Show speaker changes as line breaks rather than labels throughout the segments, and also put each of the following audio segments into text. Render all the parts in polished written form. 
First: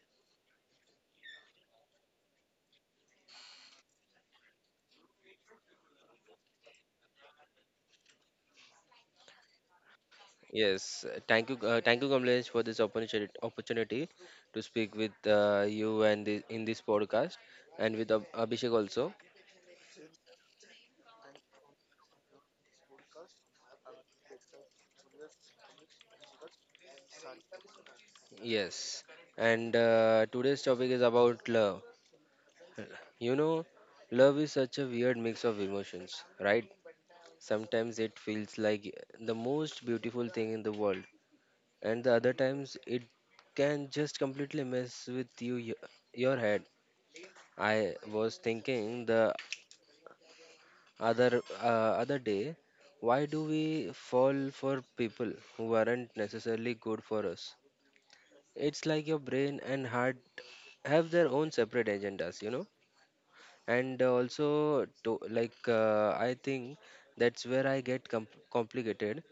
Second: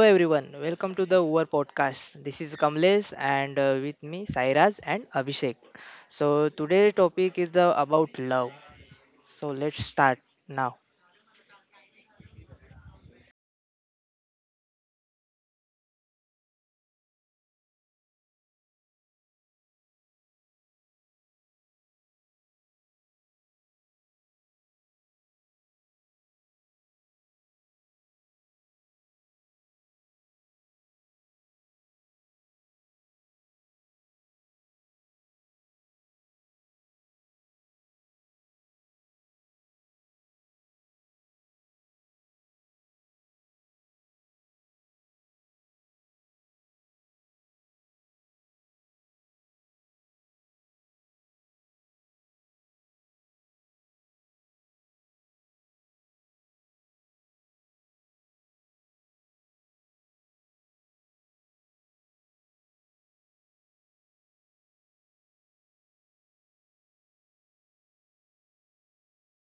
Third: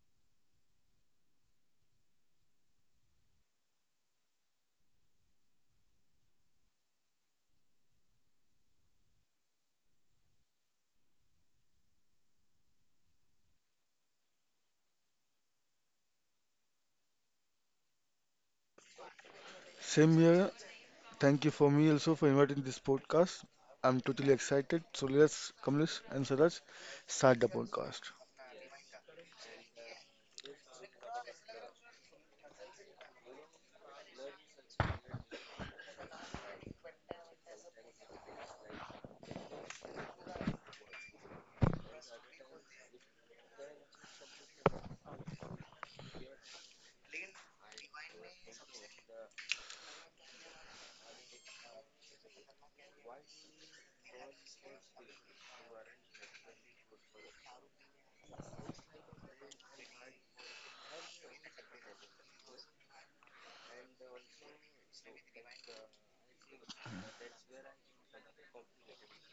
everyone, welcome to the Over podcast. This is Kamlesh and with me Sairaj and Abhishek. So today's topic is about love. So let's start now.
Yes, thank you, Kamlesh, for this opportunity to speak with you and in this podcast, and with Abhishek also.
Same here. Thank you for me also for inviting this podcast. I'm totally excited. So let's Kamlesh and Saraj start the podcast.
Yes, and today's topic is about love. You know, love is such a weird mix of emotions, right? Sometimes it feels like the most beautiful thing in the world, and the other times it can just completely mess with your head. I was thinking the other day, why do we fall for people who aren't necessarily good for us? It's like your brain and heart have their own separate agendas, you know. And also to, I think that's where I get complicated.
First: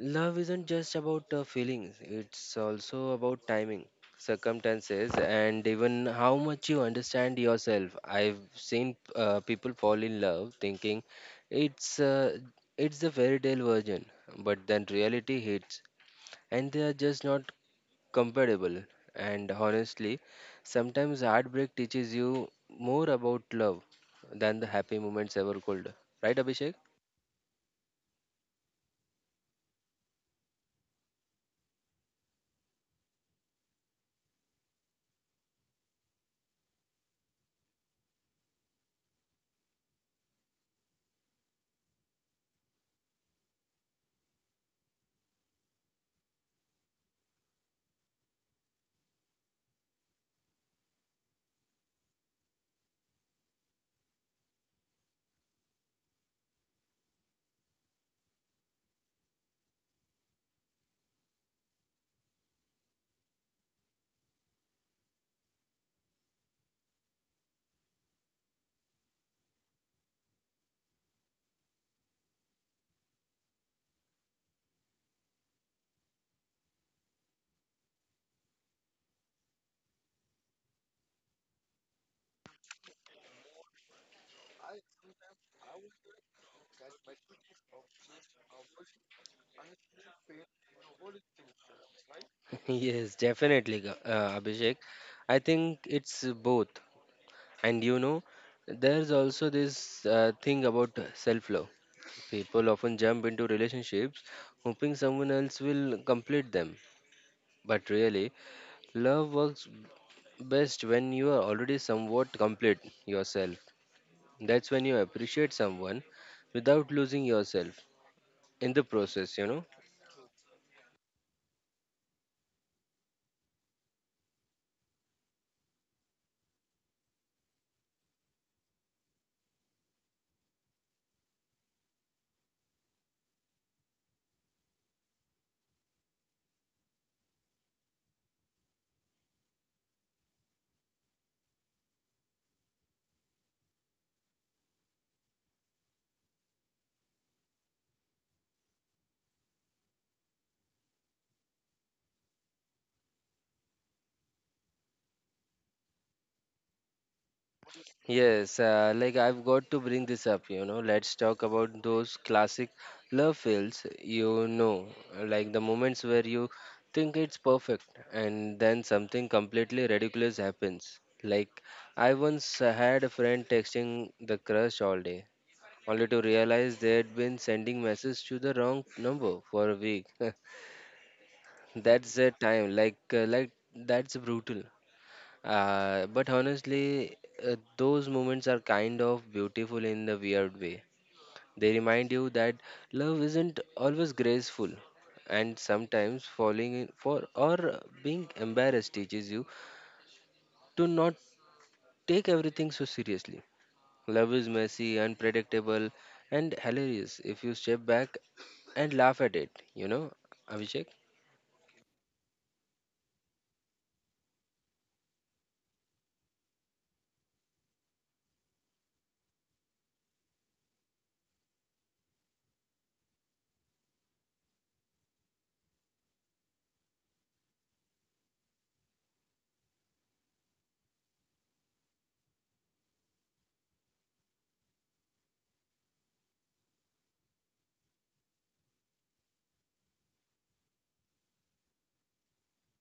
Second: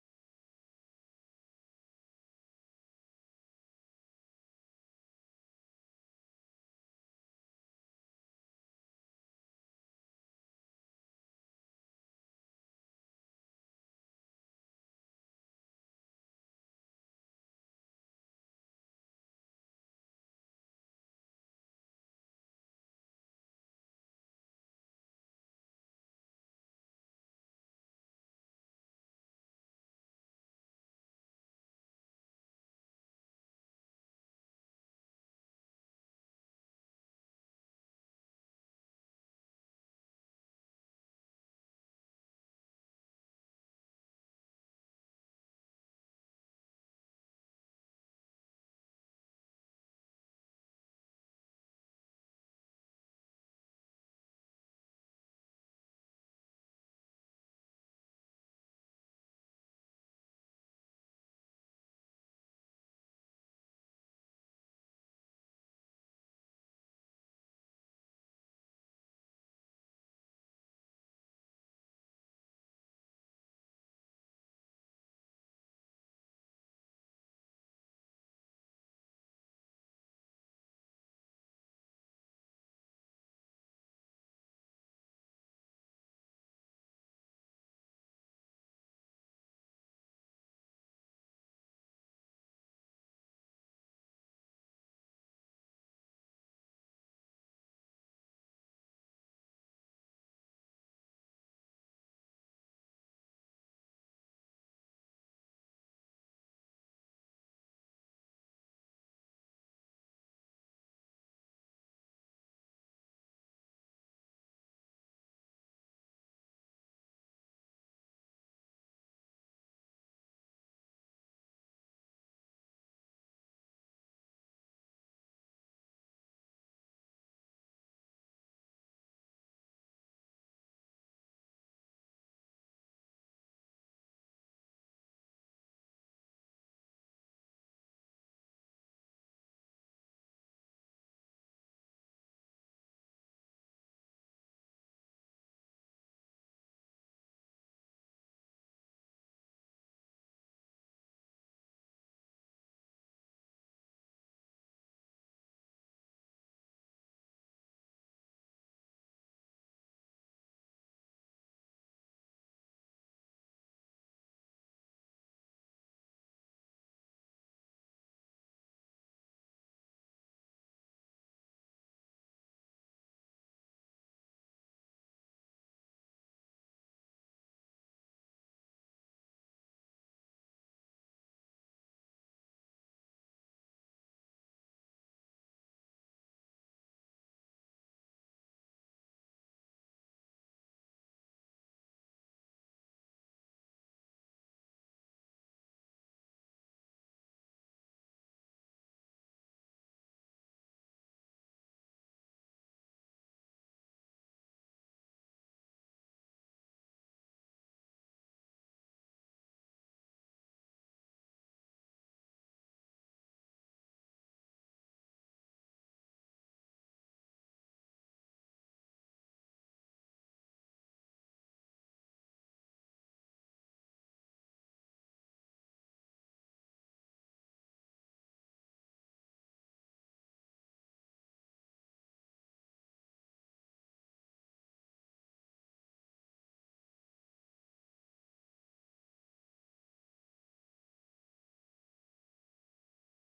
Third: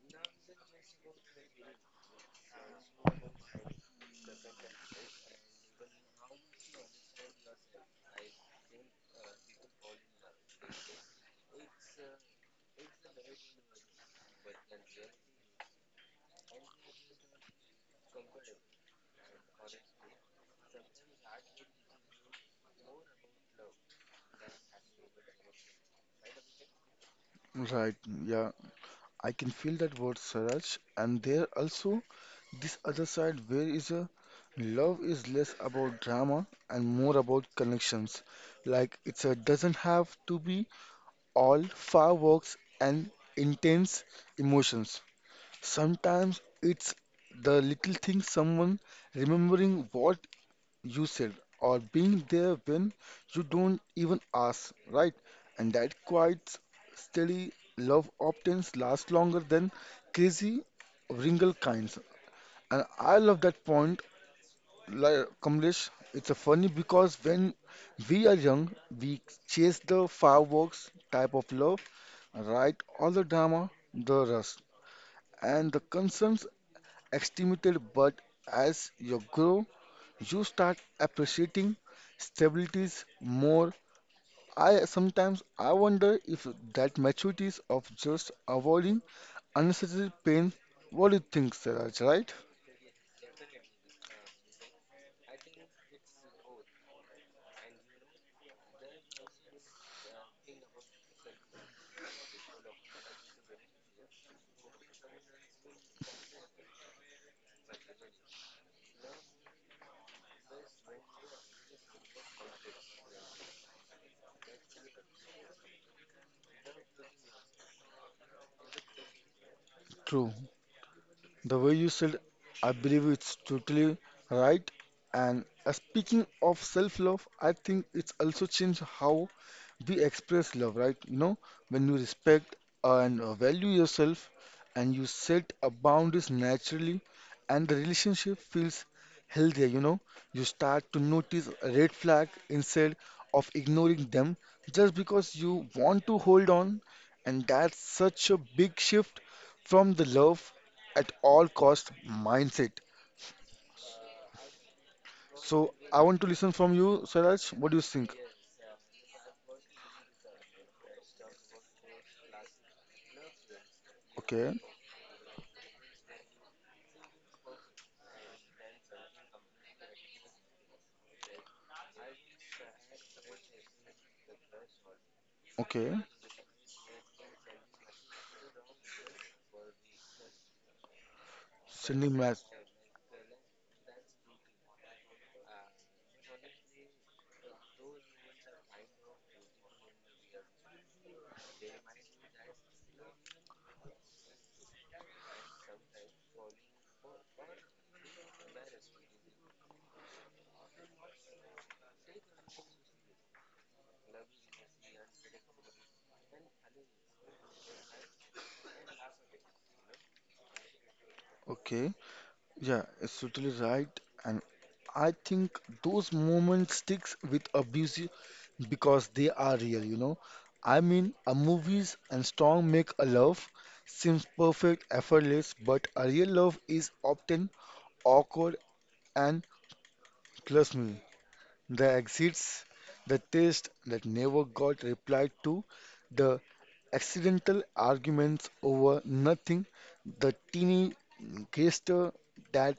Love isn't just about feelings, it's also about timing, circumstances, and even how much you understand yourself. I've seen people fall in love thinking it's uh, it's the fairy tale version, but then reality hits and they are just not compatible. And honestly, sometimes heartbreak teaches you more about love than the happy moments ever could. Right, Abhishek?
Right, yeah. I can feel that word Saraj and there also this other side where is a love is less about drama and more about connections. Like it's a doesn't have to be all fireworks and intense emotions. Sometimes it's the little thing someone remembering what you said, or being there when you don't even ask, right? And that quiet, steady love often lasts longer than crazy wrinkled kinds. And I love that point, like Kamlesh. It's a funny because when we are young, we chase the fireworks type of love, right? All the drama, the rust, and the concerns extimated. But as you grow, you start appreciating stabilities more. I sometimes I wonder if that maturity is of just avoiding unnecessary pain. What do you think, Siraj, right?
Yes, definitely, Abhishek. I think it's both. And you know, there's also this thing about self love. People often jump into relationships hoping someone else will complete them. But really, love works best when you are already somewhat complete yourself. That's when you appreciate someone without losing yourself in the process, you know.
True. The way you said, I believe it's totally right. And speaking of self-love, I think it's also changed how we express love, right? You know, when you respect and value yourself and you set a boundaries naturally and the relationship feels healthier, you know, you start to notice a red flag instead of ignoring them just because you want to hold on. And that's such a big shift from the love at all cost mindset. So I want to listen from you, Saraj. What do you think?
Yes, like I've got to bring this up, you know. Let's talk about those classic love fails, you
Okay,
know, like the moments where you think it's perfect and then something completely ridiculous happens. Like, I once had a friend texting the crush all day,
okay.
only to realize they'd been sending messages to the wrong number for a week. That's
Sending
a
math.
time, like that's brutal. But honestly, those moments are kind of beautiful in the weird way. They remind you that love isn't always graceful, and sometimes falling in for or being embarrassed teaches you to not take everything so seriously. Love is messy, unpredictable, and hilarious if you step back and laugh at it, you know, Abhishek?
Okay. Yeah, it's totally right. And I think those moments sticks with abuse because they are real, you know. I mean, a movies and strong make a love seems perfect, effortless, but a real love is often awkward and trust me. The exits, the taste that never got replied to, the accidental arguments over nothing, the teeny gesture that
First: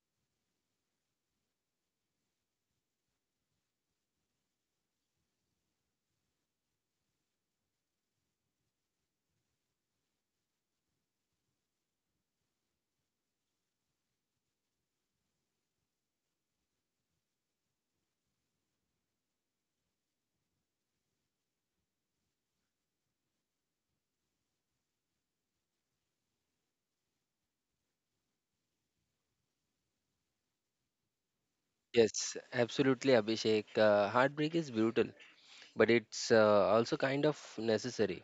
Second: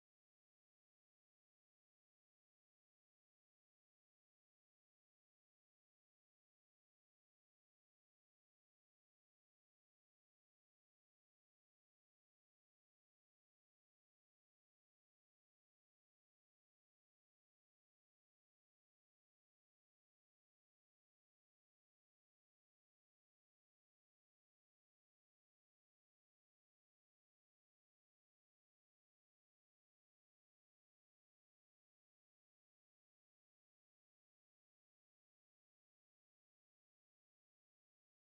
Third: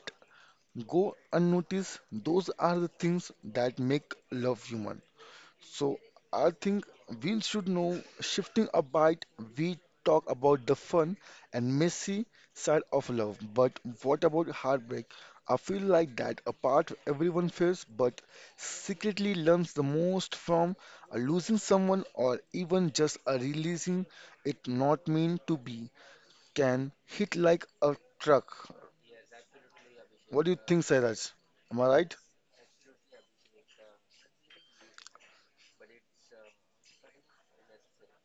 go unnoticed, those are the things that make love human. So I think we should know shifting a bite, we talk about the fun and messy side of love. But what about heartbreak? I feel like that a part everyone feels but secretly learns the most from a losing someone or even just a releasing it not mean to be can hit like a truck. What do you think, Sairaj? Am I right?
Yes, absolutely, Abhishek. Heartbreak is brutal, but it's also kind of necessary.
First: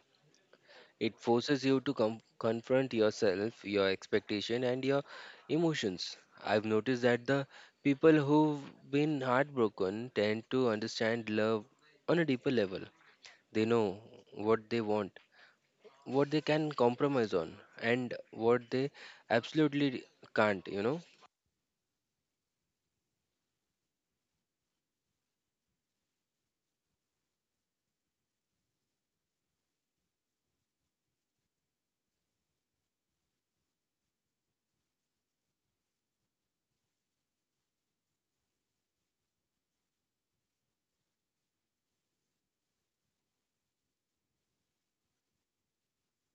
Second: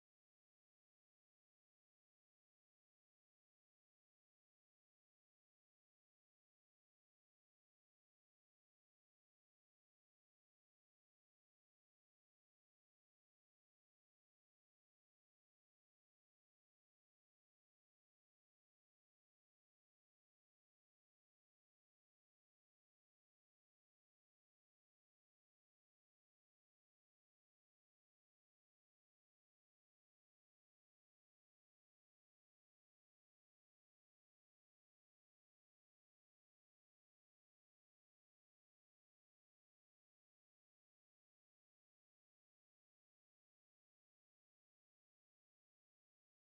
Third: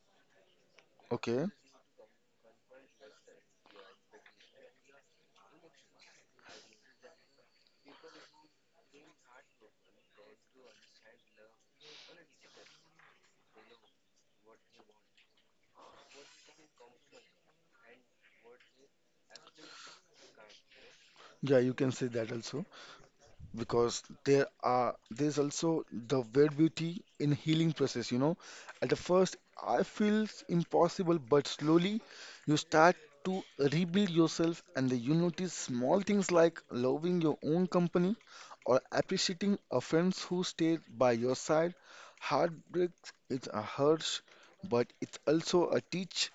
It
Okay.
forces you to confront yourself, your expectation, and your emotions. I've noticed that the people who've been heartbroken tend to understand love on a deeper level. They know what they want, what they can compromise on, and what they absolutely can't, you know.
Yeah, you can say that also, because there are there's also the weird beauty in healing process, you know. At the first I feels impossible, but slowly you start to rebuild yourself, and then you notice small things like loving your own company or appreciating a friends who stayed by your side. Heartbreak is a hurt, but it's also a teach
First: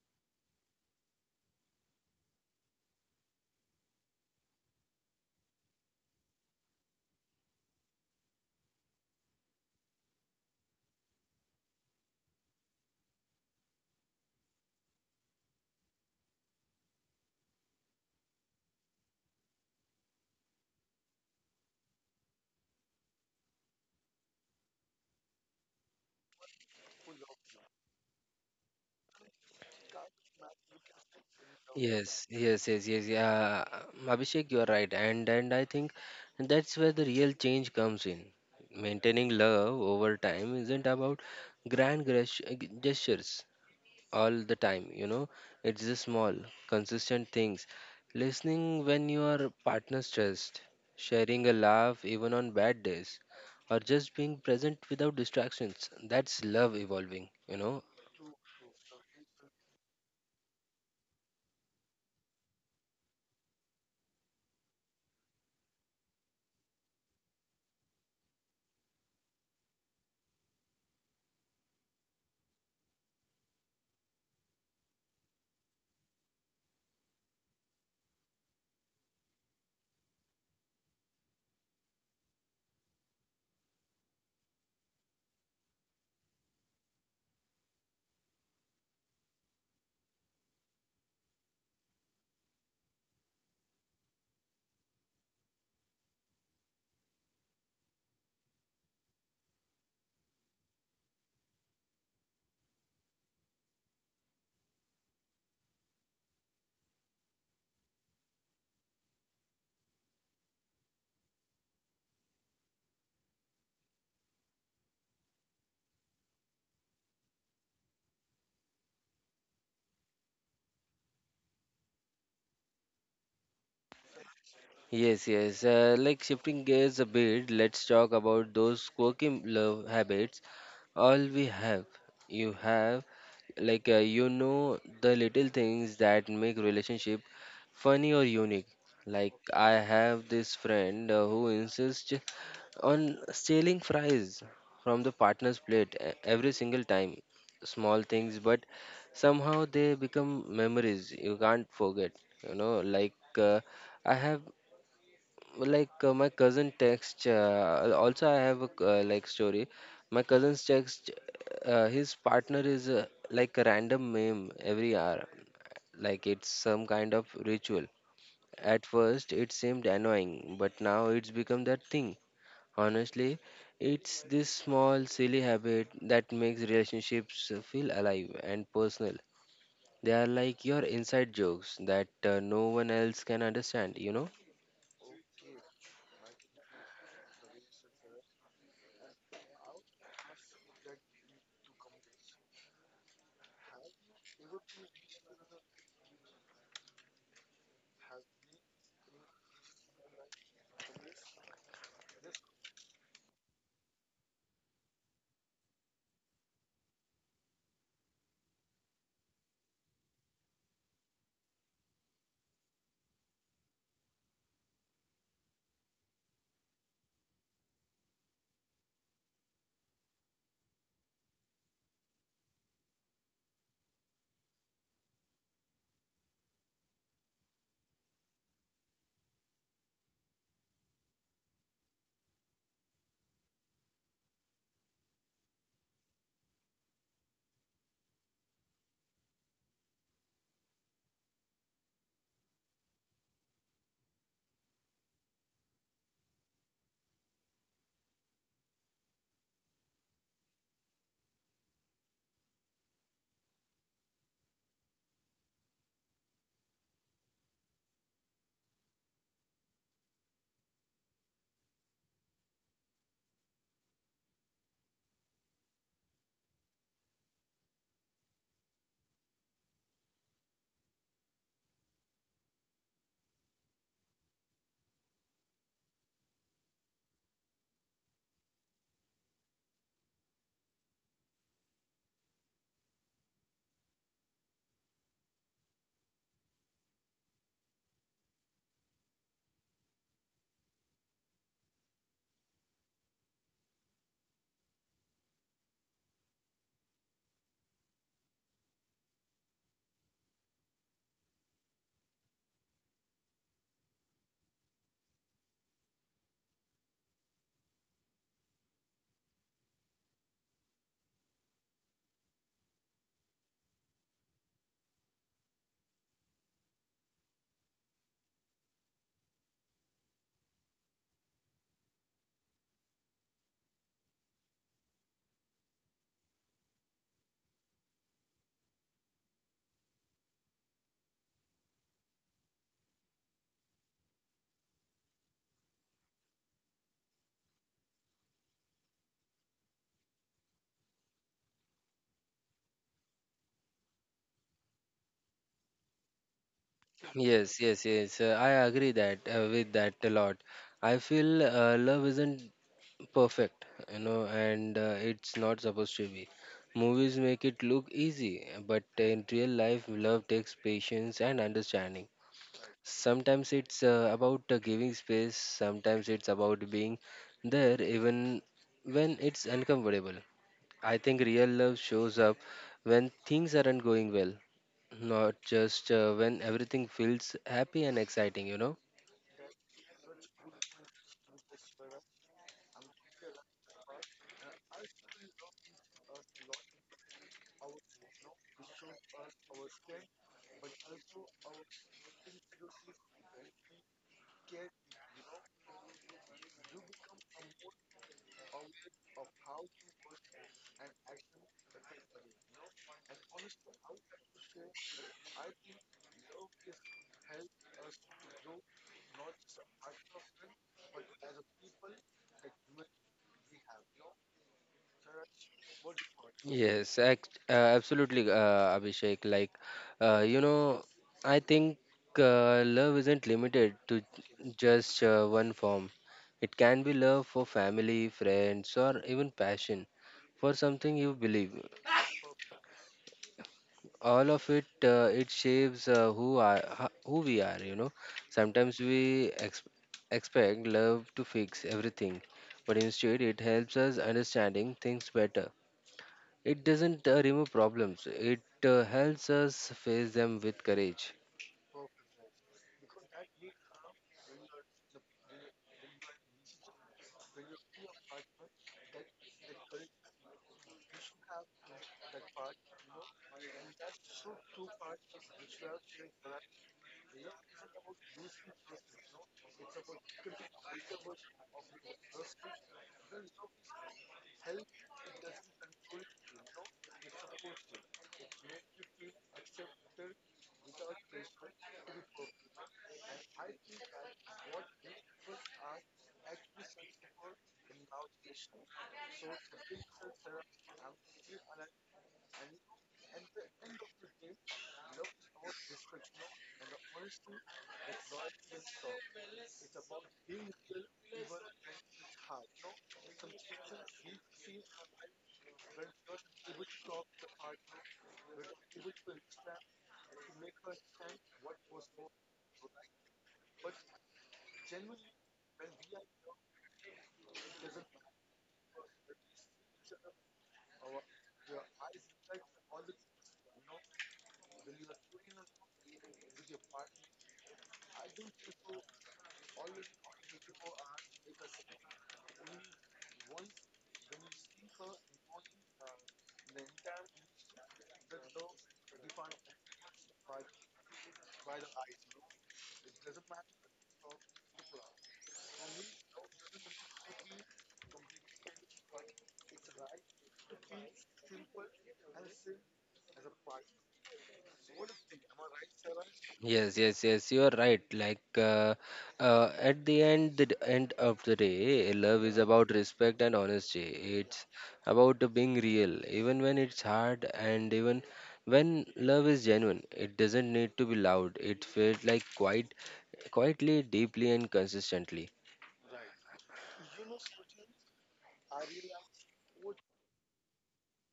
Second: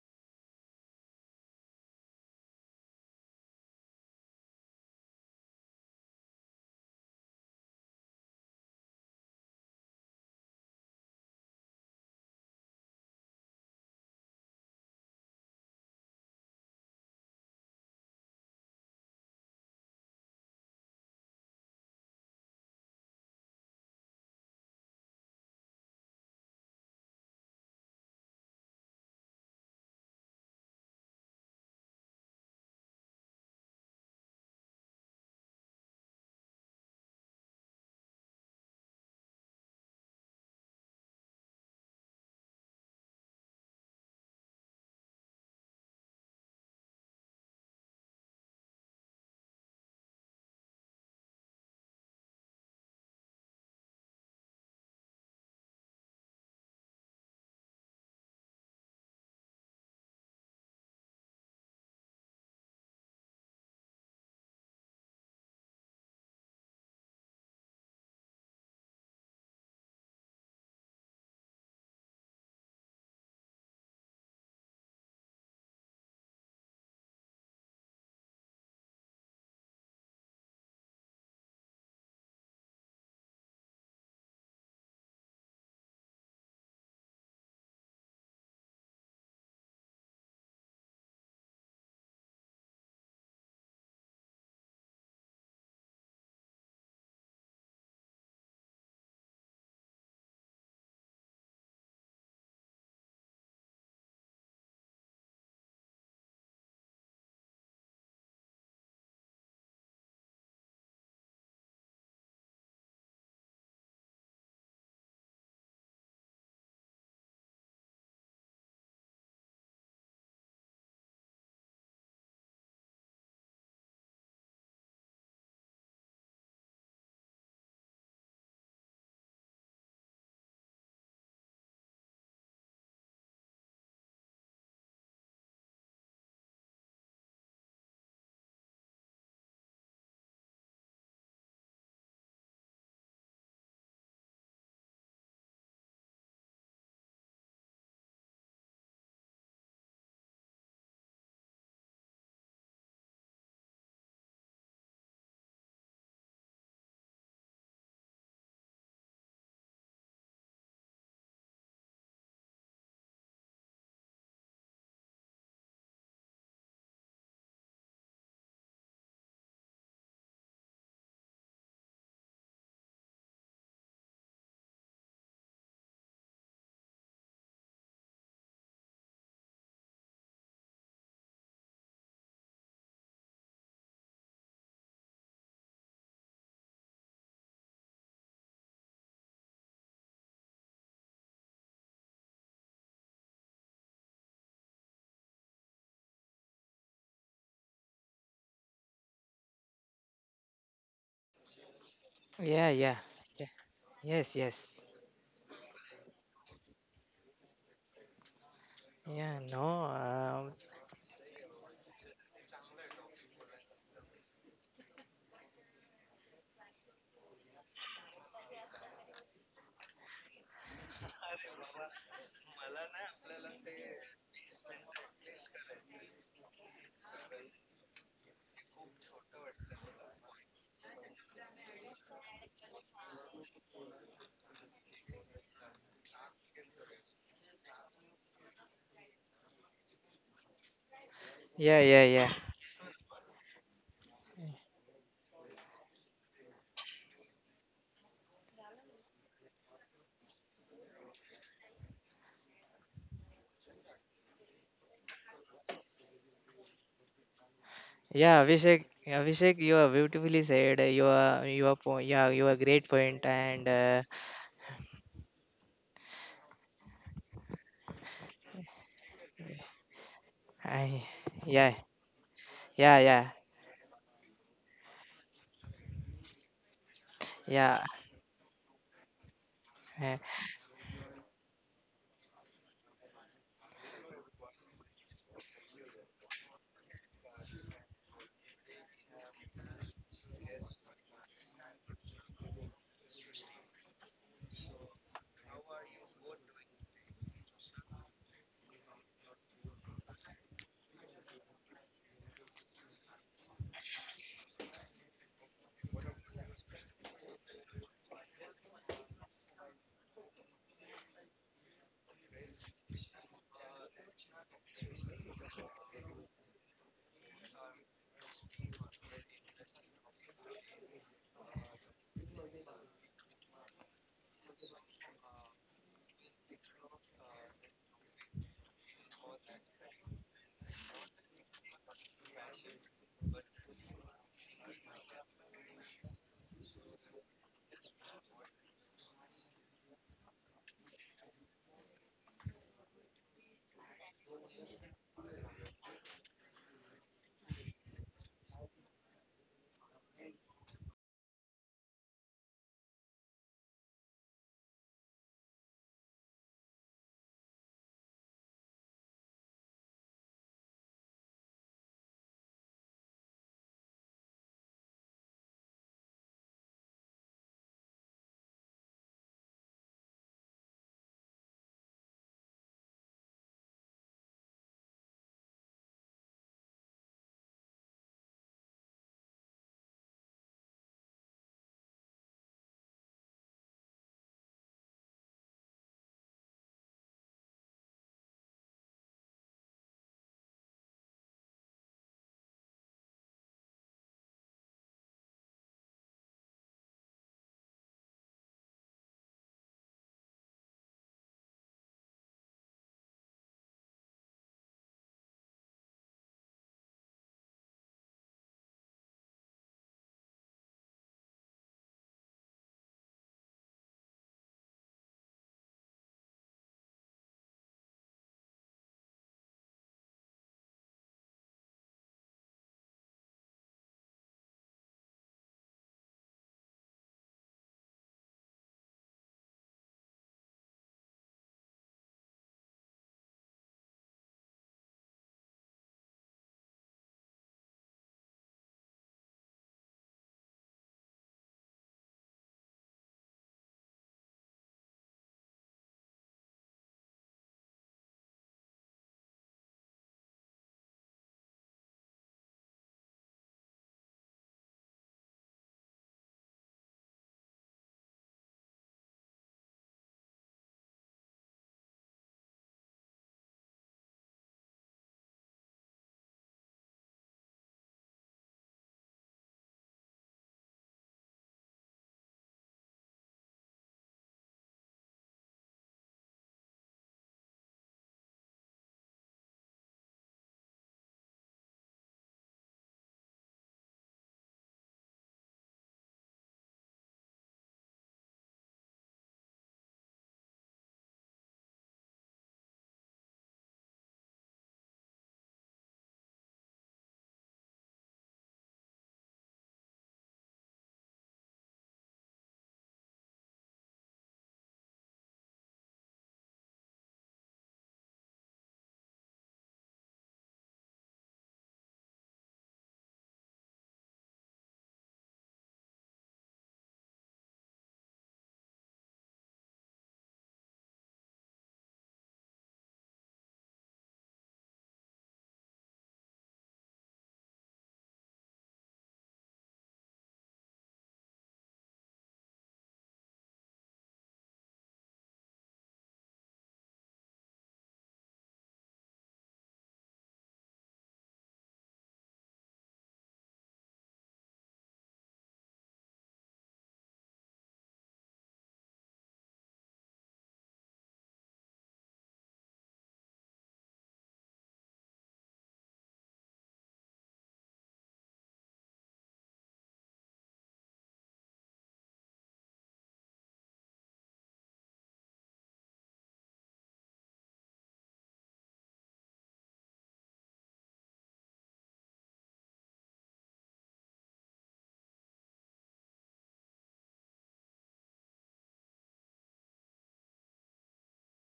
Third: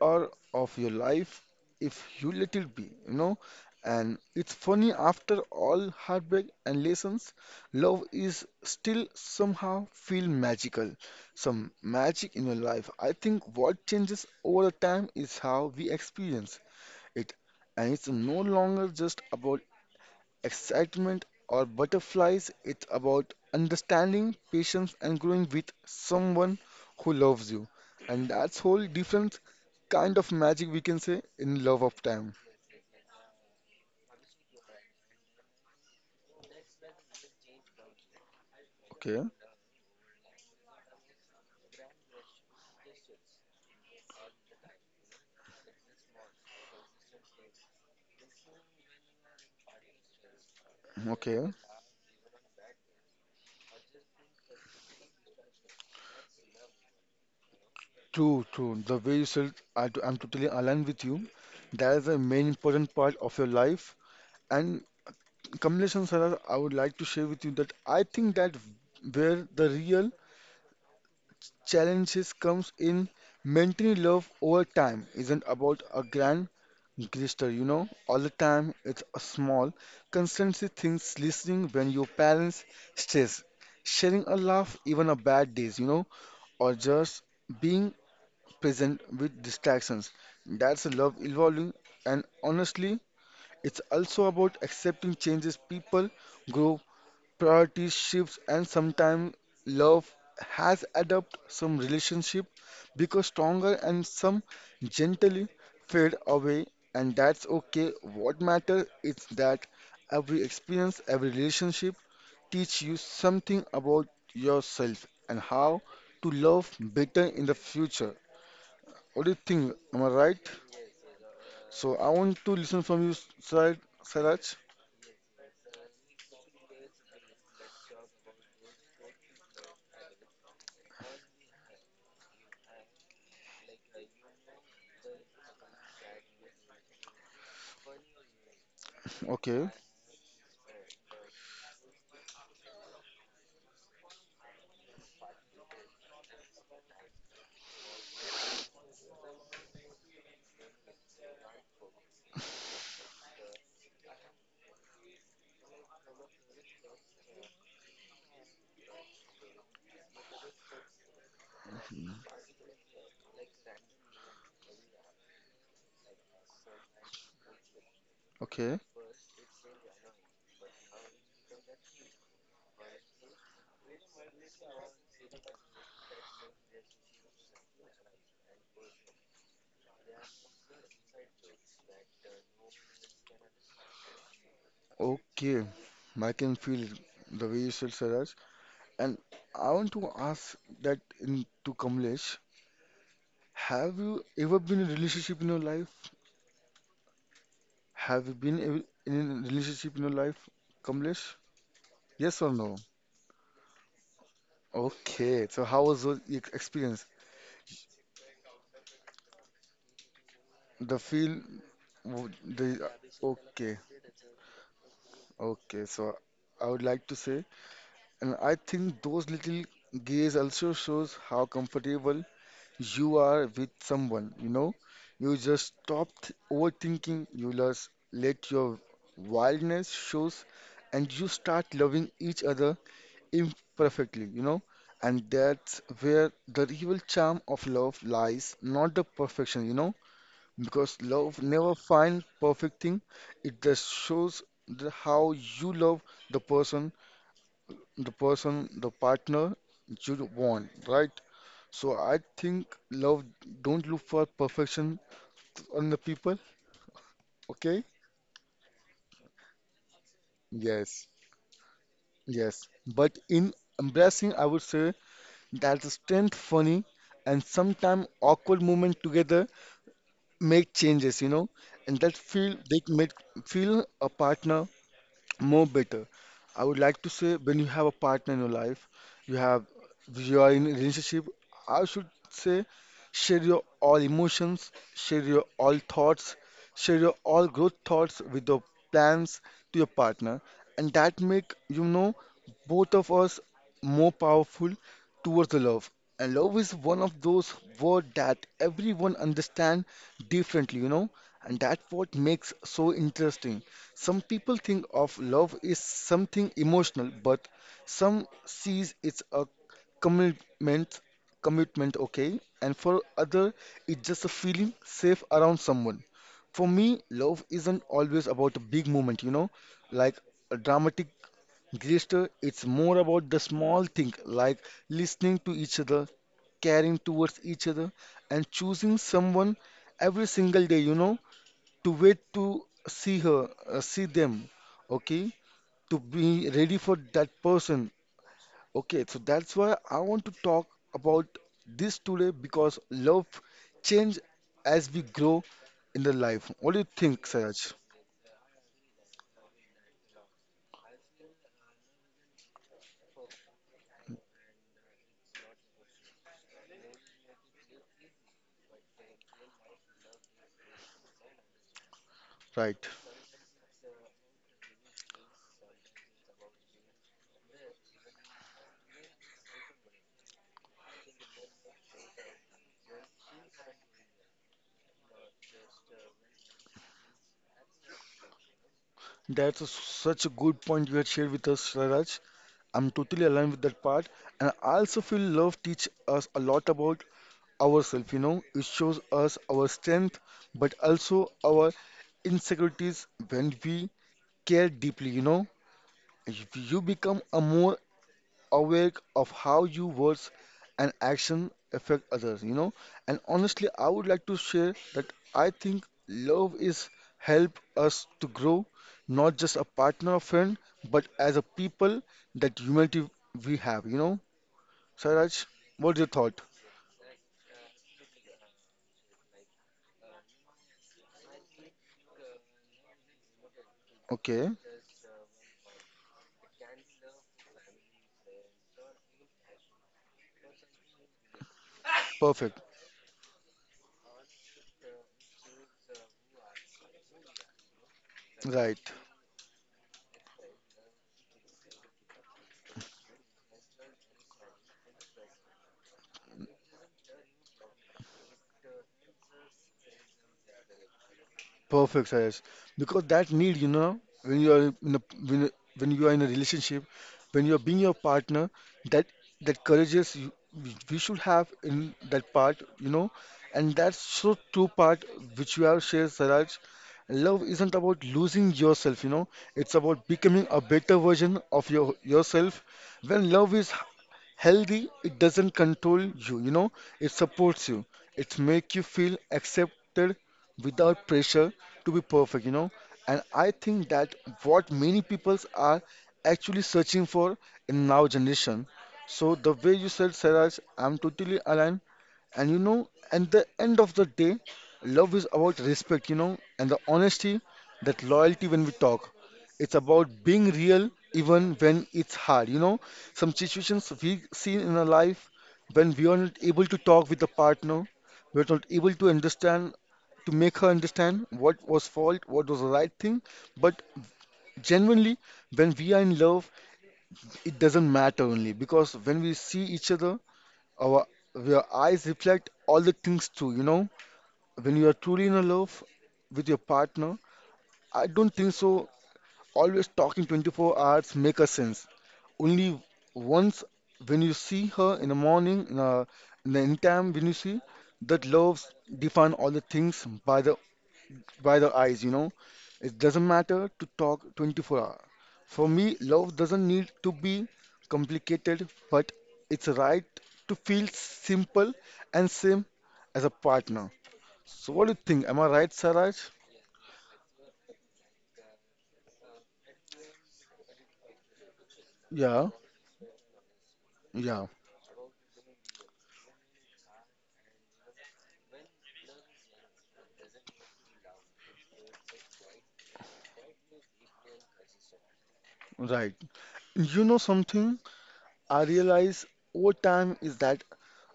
or of your life if you let it be, you know. And it's funny, after all heartbreak and lessons, love is still somehow feel magical, some magic in your life. I think what changes over the time is how we experience it. And it's no longer just about excitement or butterflies. It's about understanding, patience, and growing with someone who loves you. And that's whole different kind of magic we can say in love of
Yes,
time.
yes, yes, yes. Yeah, Abhishek, you are right, and I think that's where the real change comes in.
Okay,
Maintaining love over time isn't about grand gestures all the time. You know, it's the small, consistent things. Listening when your partner's stressed, sharing
okay.
a laugh even on bad days, or just being present without distractions. That's love evolving, you know.
True, true. The way you said, I'm totally aligned with you. That is the main important part of your life. And Kamlesh and Sarah, I would like to share with you that I think that where the real challenges comes in maintaining love over time isn't about a grand gesture, you know, all the time. It's a small, consistency things listening when your parents stress, sharing a laugh even a bad days, you know, or just being present with distractions. That's a love evolving, and honestly, it's also about accepting changes. People grow, priorities shifts, and sometimes love has adapt. Some relationship because stronger and some gently fade away, and that's okay. What matters is that every experience, every relationship teach you something about yourself and how to love better in the future. What do you think, am I right? So I want to listen from you, Sar- Saraj.
Yes, yes. Like shifting gears a bit, let's talk about those quirky love habits. All we have, you have, you know, the little things that make relationship funny or unique. Like
Okay,
I have this friend who insists on stealing fries from the partner's plate every single time. Small things, but somehow they become memories you can't forget. You know, I have my cousin text, also I have a like story, my cousin's text, his partner is, like a random meme every hour, like it's some kind of ritual.
okay.
At first it seemed annoying, but now it's become that thing. Honestly, it's this small silly habit that makes relationships feel alive and personal. They are like your inside jokes that no one else can understand, you know.
Okay, I can feel the way you said, Saraj. And I want to ask that in, to Kamlesh, have you ever been in a relationship in your life? Have you in a relationship in your life, Kamlesh?
Yeah,
Yes or
yeah,
no?
yeah. Yes, yes.
Okay, so how was your experience?
Yeah, no. Um,
The feel, w- the, okay, okay. So I would like to say, and I think those little gaze also shows how comfortable you are with someone, you know, you just stop overthinking, you just let your wildness shows and you start loving each other imperfectly, you know. And that's where the real charm of love lies, not the perfection, you know, because
yeah,
love
yeah,
never
yeah.
finds perfect thing. It just shows how you love the person, the partner you want, right? So I think love don't look for perfection on the people. Okay?
Yeah, Abhishek, you are beautifully said.
Yes.
You are great
Yes.
point
But
and
in embracing, I would say that the strength, funny, and sometimes awkward moment together
I,
make changes, you
yeah,
know, and that feel
yeah,
they
yeah,
make feel a partner more better. I would like to say
yeah,
when you have a partner in your life, you have you are in a relationship, I should say share your all emotions, share your all thoughts, share your all growth thoughts with your plans to your partner, and that make you know both of us more powerful towards the love. And love is one of those words that everyone understand differently, you know, and that's what makes so interesting. Some people think of love is something emotional, but some sees it's a commitment, commitment, okay? And for other, it's just a feeling safe around someone. For me, love isn't always about a big moment, you know, like a dramatic gesture. It's more about the small thing, like listening to each other, caring towards each other, and choosing someone every single day, you know, to wait to see her, see them, okay, to be ready for that person. Okay, so that's why I want to talk about this today because love change as we grow in the life. What do you think,
Yes,
Saraj?
yes, yes. I agree that with that a lot. I feel love isn't perfect, you know, and it's not supposed to be. Movies make it look easy, but in real life, love takes patience and understanding.
Right.
Sometimes it's about giving space, sometimes it's about being there even when it's uncomfortable. I think real love shows up when things aren't going well, not just when everything feels happy and exciting, you know?
That's such a good point you had shared with us, Saraj. I'm totally aligned with that part. And I also feel love teach us a lot about ourselves, you know. It shows us our strength, but also our insecurities when we care deeply, you know. If you become a more aware of how your words and action affect others, you know. And honestly, I would like to share that I think love is help us to grow, not just a partner or friend, but as a people that humanity we have, you know. Saraj, what's your thought?
Yes, absolutely, Abhishek. You know, I think love isn't limited to
Okay,
just one form. It can be love for family, friends, or even passion for something you believe.
perfect.
All of it, it shapes who we are, you know. Sometimes
Right.
we expect love to fix everything, but instead it helps us understanding things better. It doesn't remove problems, it helps us face them with courage.
Perfect, Sayas. Because that need, you know, when you are in a when, when you are in a relationship, when you are being your partner, that that courage is you, we should have in that part, you know, and that's so true part which you have shared, Saraj. Love isn't about losing yourself, you know. It's about becoming a better version of your yourself. When love is healthy, it doesn't control you, you know, it supports you. It make you feel accepted without pressure to be perfect, you know. And I think that what many people are actually searching for in now generation. So the way you said, Saraj, I'm totally aligned, and you know, at the end of the day, love is about respect, you know, and the honesty, that loyalty when we talk. It's about being real even when it's hard, you know. Some situations we see in our life when we are not able to talk with the partner, we're not able to understand, to make her understand what was fault, what was the right thing. But genuinely, when we are in love, it doesn't matter only because when we see each other, our your eyes reflect all the things too, you know. When you are truly in a love with your partner, I don't think so. Always talking 24 hours make a sense. Only once when you see her in the morning, in the anytime when you see that loves define all the things by the eyes, you know. It doesn't matter to talk 24 hour. For me, love doesn't need to be complicated, but it's right to feel simple and same as a partner. So what do you think? Am I right, Saraj?
Yes, yes, yes, you are right. At the end, the end of the day, love is
Yeah,
about respect and honesty.
yeah,
It's about the being real, even when it's hard, and even when love is genuine. It doesn't need to be loud. It felt like quietly, deeply, and consistently.
right. You know something I realize over time is that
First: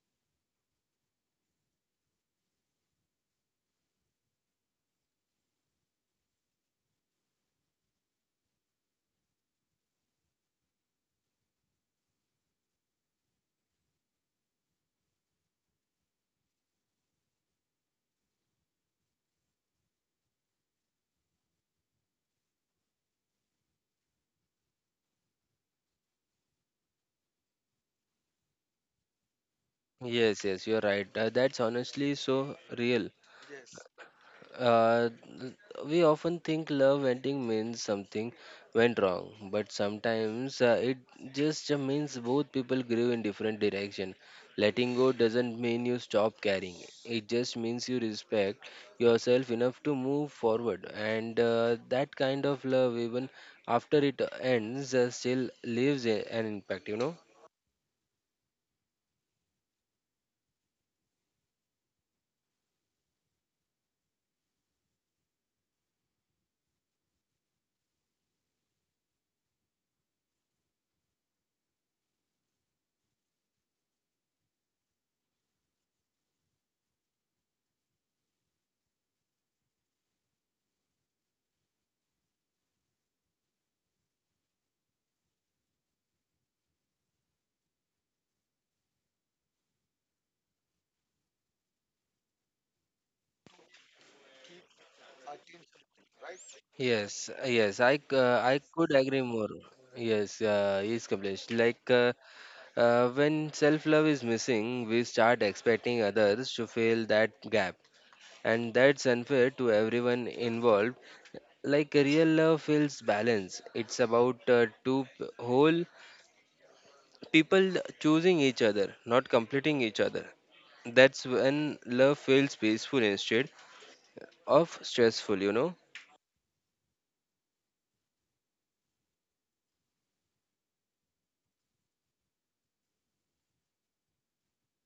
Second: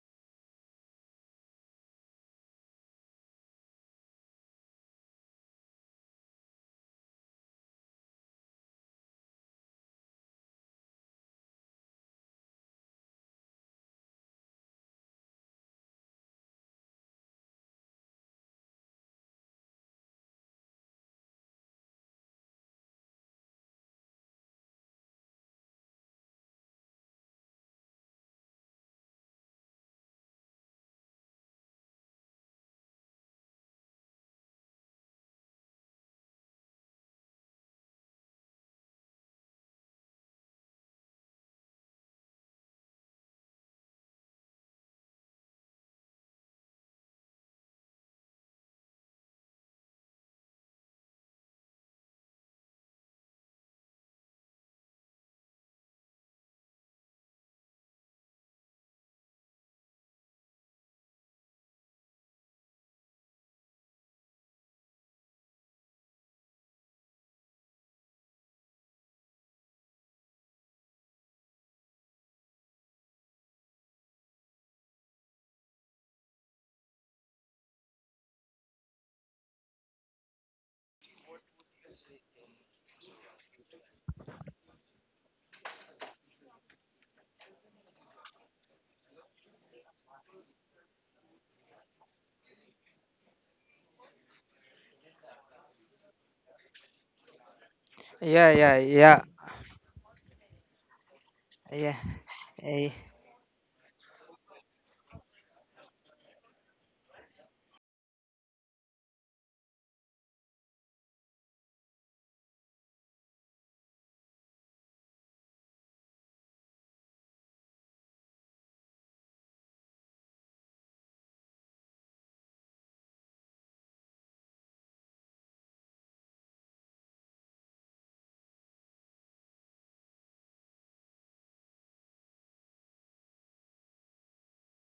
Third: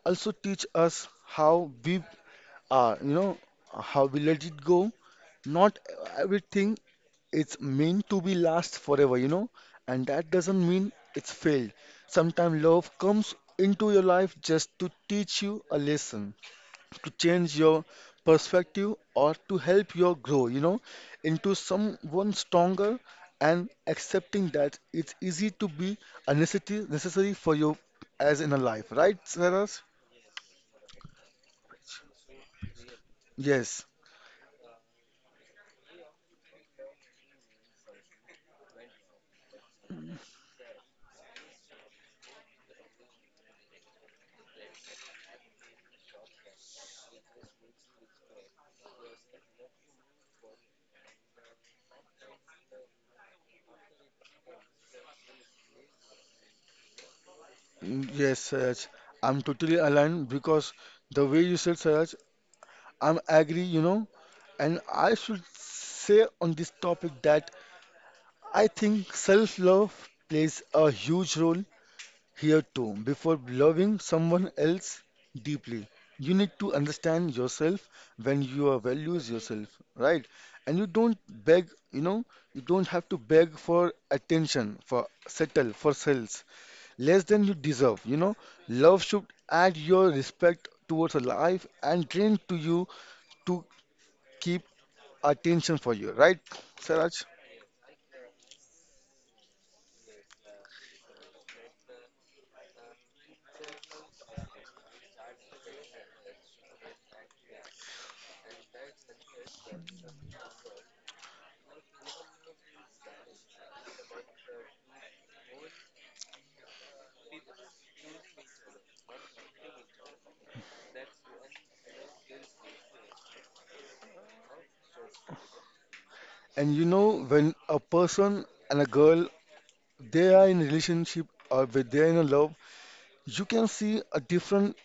also teach us how we are, you know, how we let it go. Not everything it's meant to be last forever, you know, and that doesn't mean it's failed. Sometimes love comes into your life just to teach you a lesson, to change your perspective, or to help you grow, you know, into someone stronger and accepting that it's easy to be a necessity necessary for you as in a life, right, Saraj?
Yes, yes, you are right. That's honestly so real.
Yes,
Uh, we often think love ending means something went wrong, but sometimes it just means both people grew in different direction. Letting go doesn't mean you stop caring. It just means you respect yourself enough to move forward. And that kind of love, even after it ends, still leaves an impact. You know.
mm, yes, Saraj. I'm totally aligned because the way you said, Saraj, I'm agree, you know. And I should say on this topic that I think self love plays a huge role here too. Before loving someone else deeply, you need to understand yourself when you are values yourself, right? And you don't beg, you know, you don't have to beg for attention, for settle, for sales, less than you deserve, you know. Love should add your respect towards a life and drain to you to keep attention for you, right, Saraj?
Yes, yes,
yeah,
I could agree
yeah,
more. Yes, yes, Kamlesh. Like.
yeah, yeah.
When self love is missing, we start expecting others to fill that gap, and that's unfair to everyone involved. Like real love feels balance, it's about whole people choosing each other, not completing each other. That's when love feels peaceful instead of stressful, you know.
And you know, when a person and a girl they are in relationship or when they are in a love, you can see a different,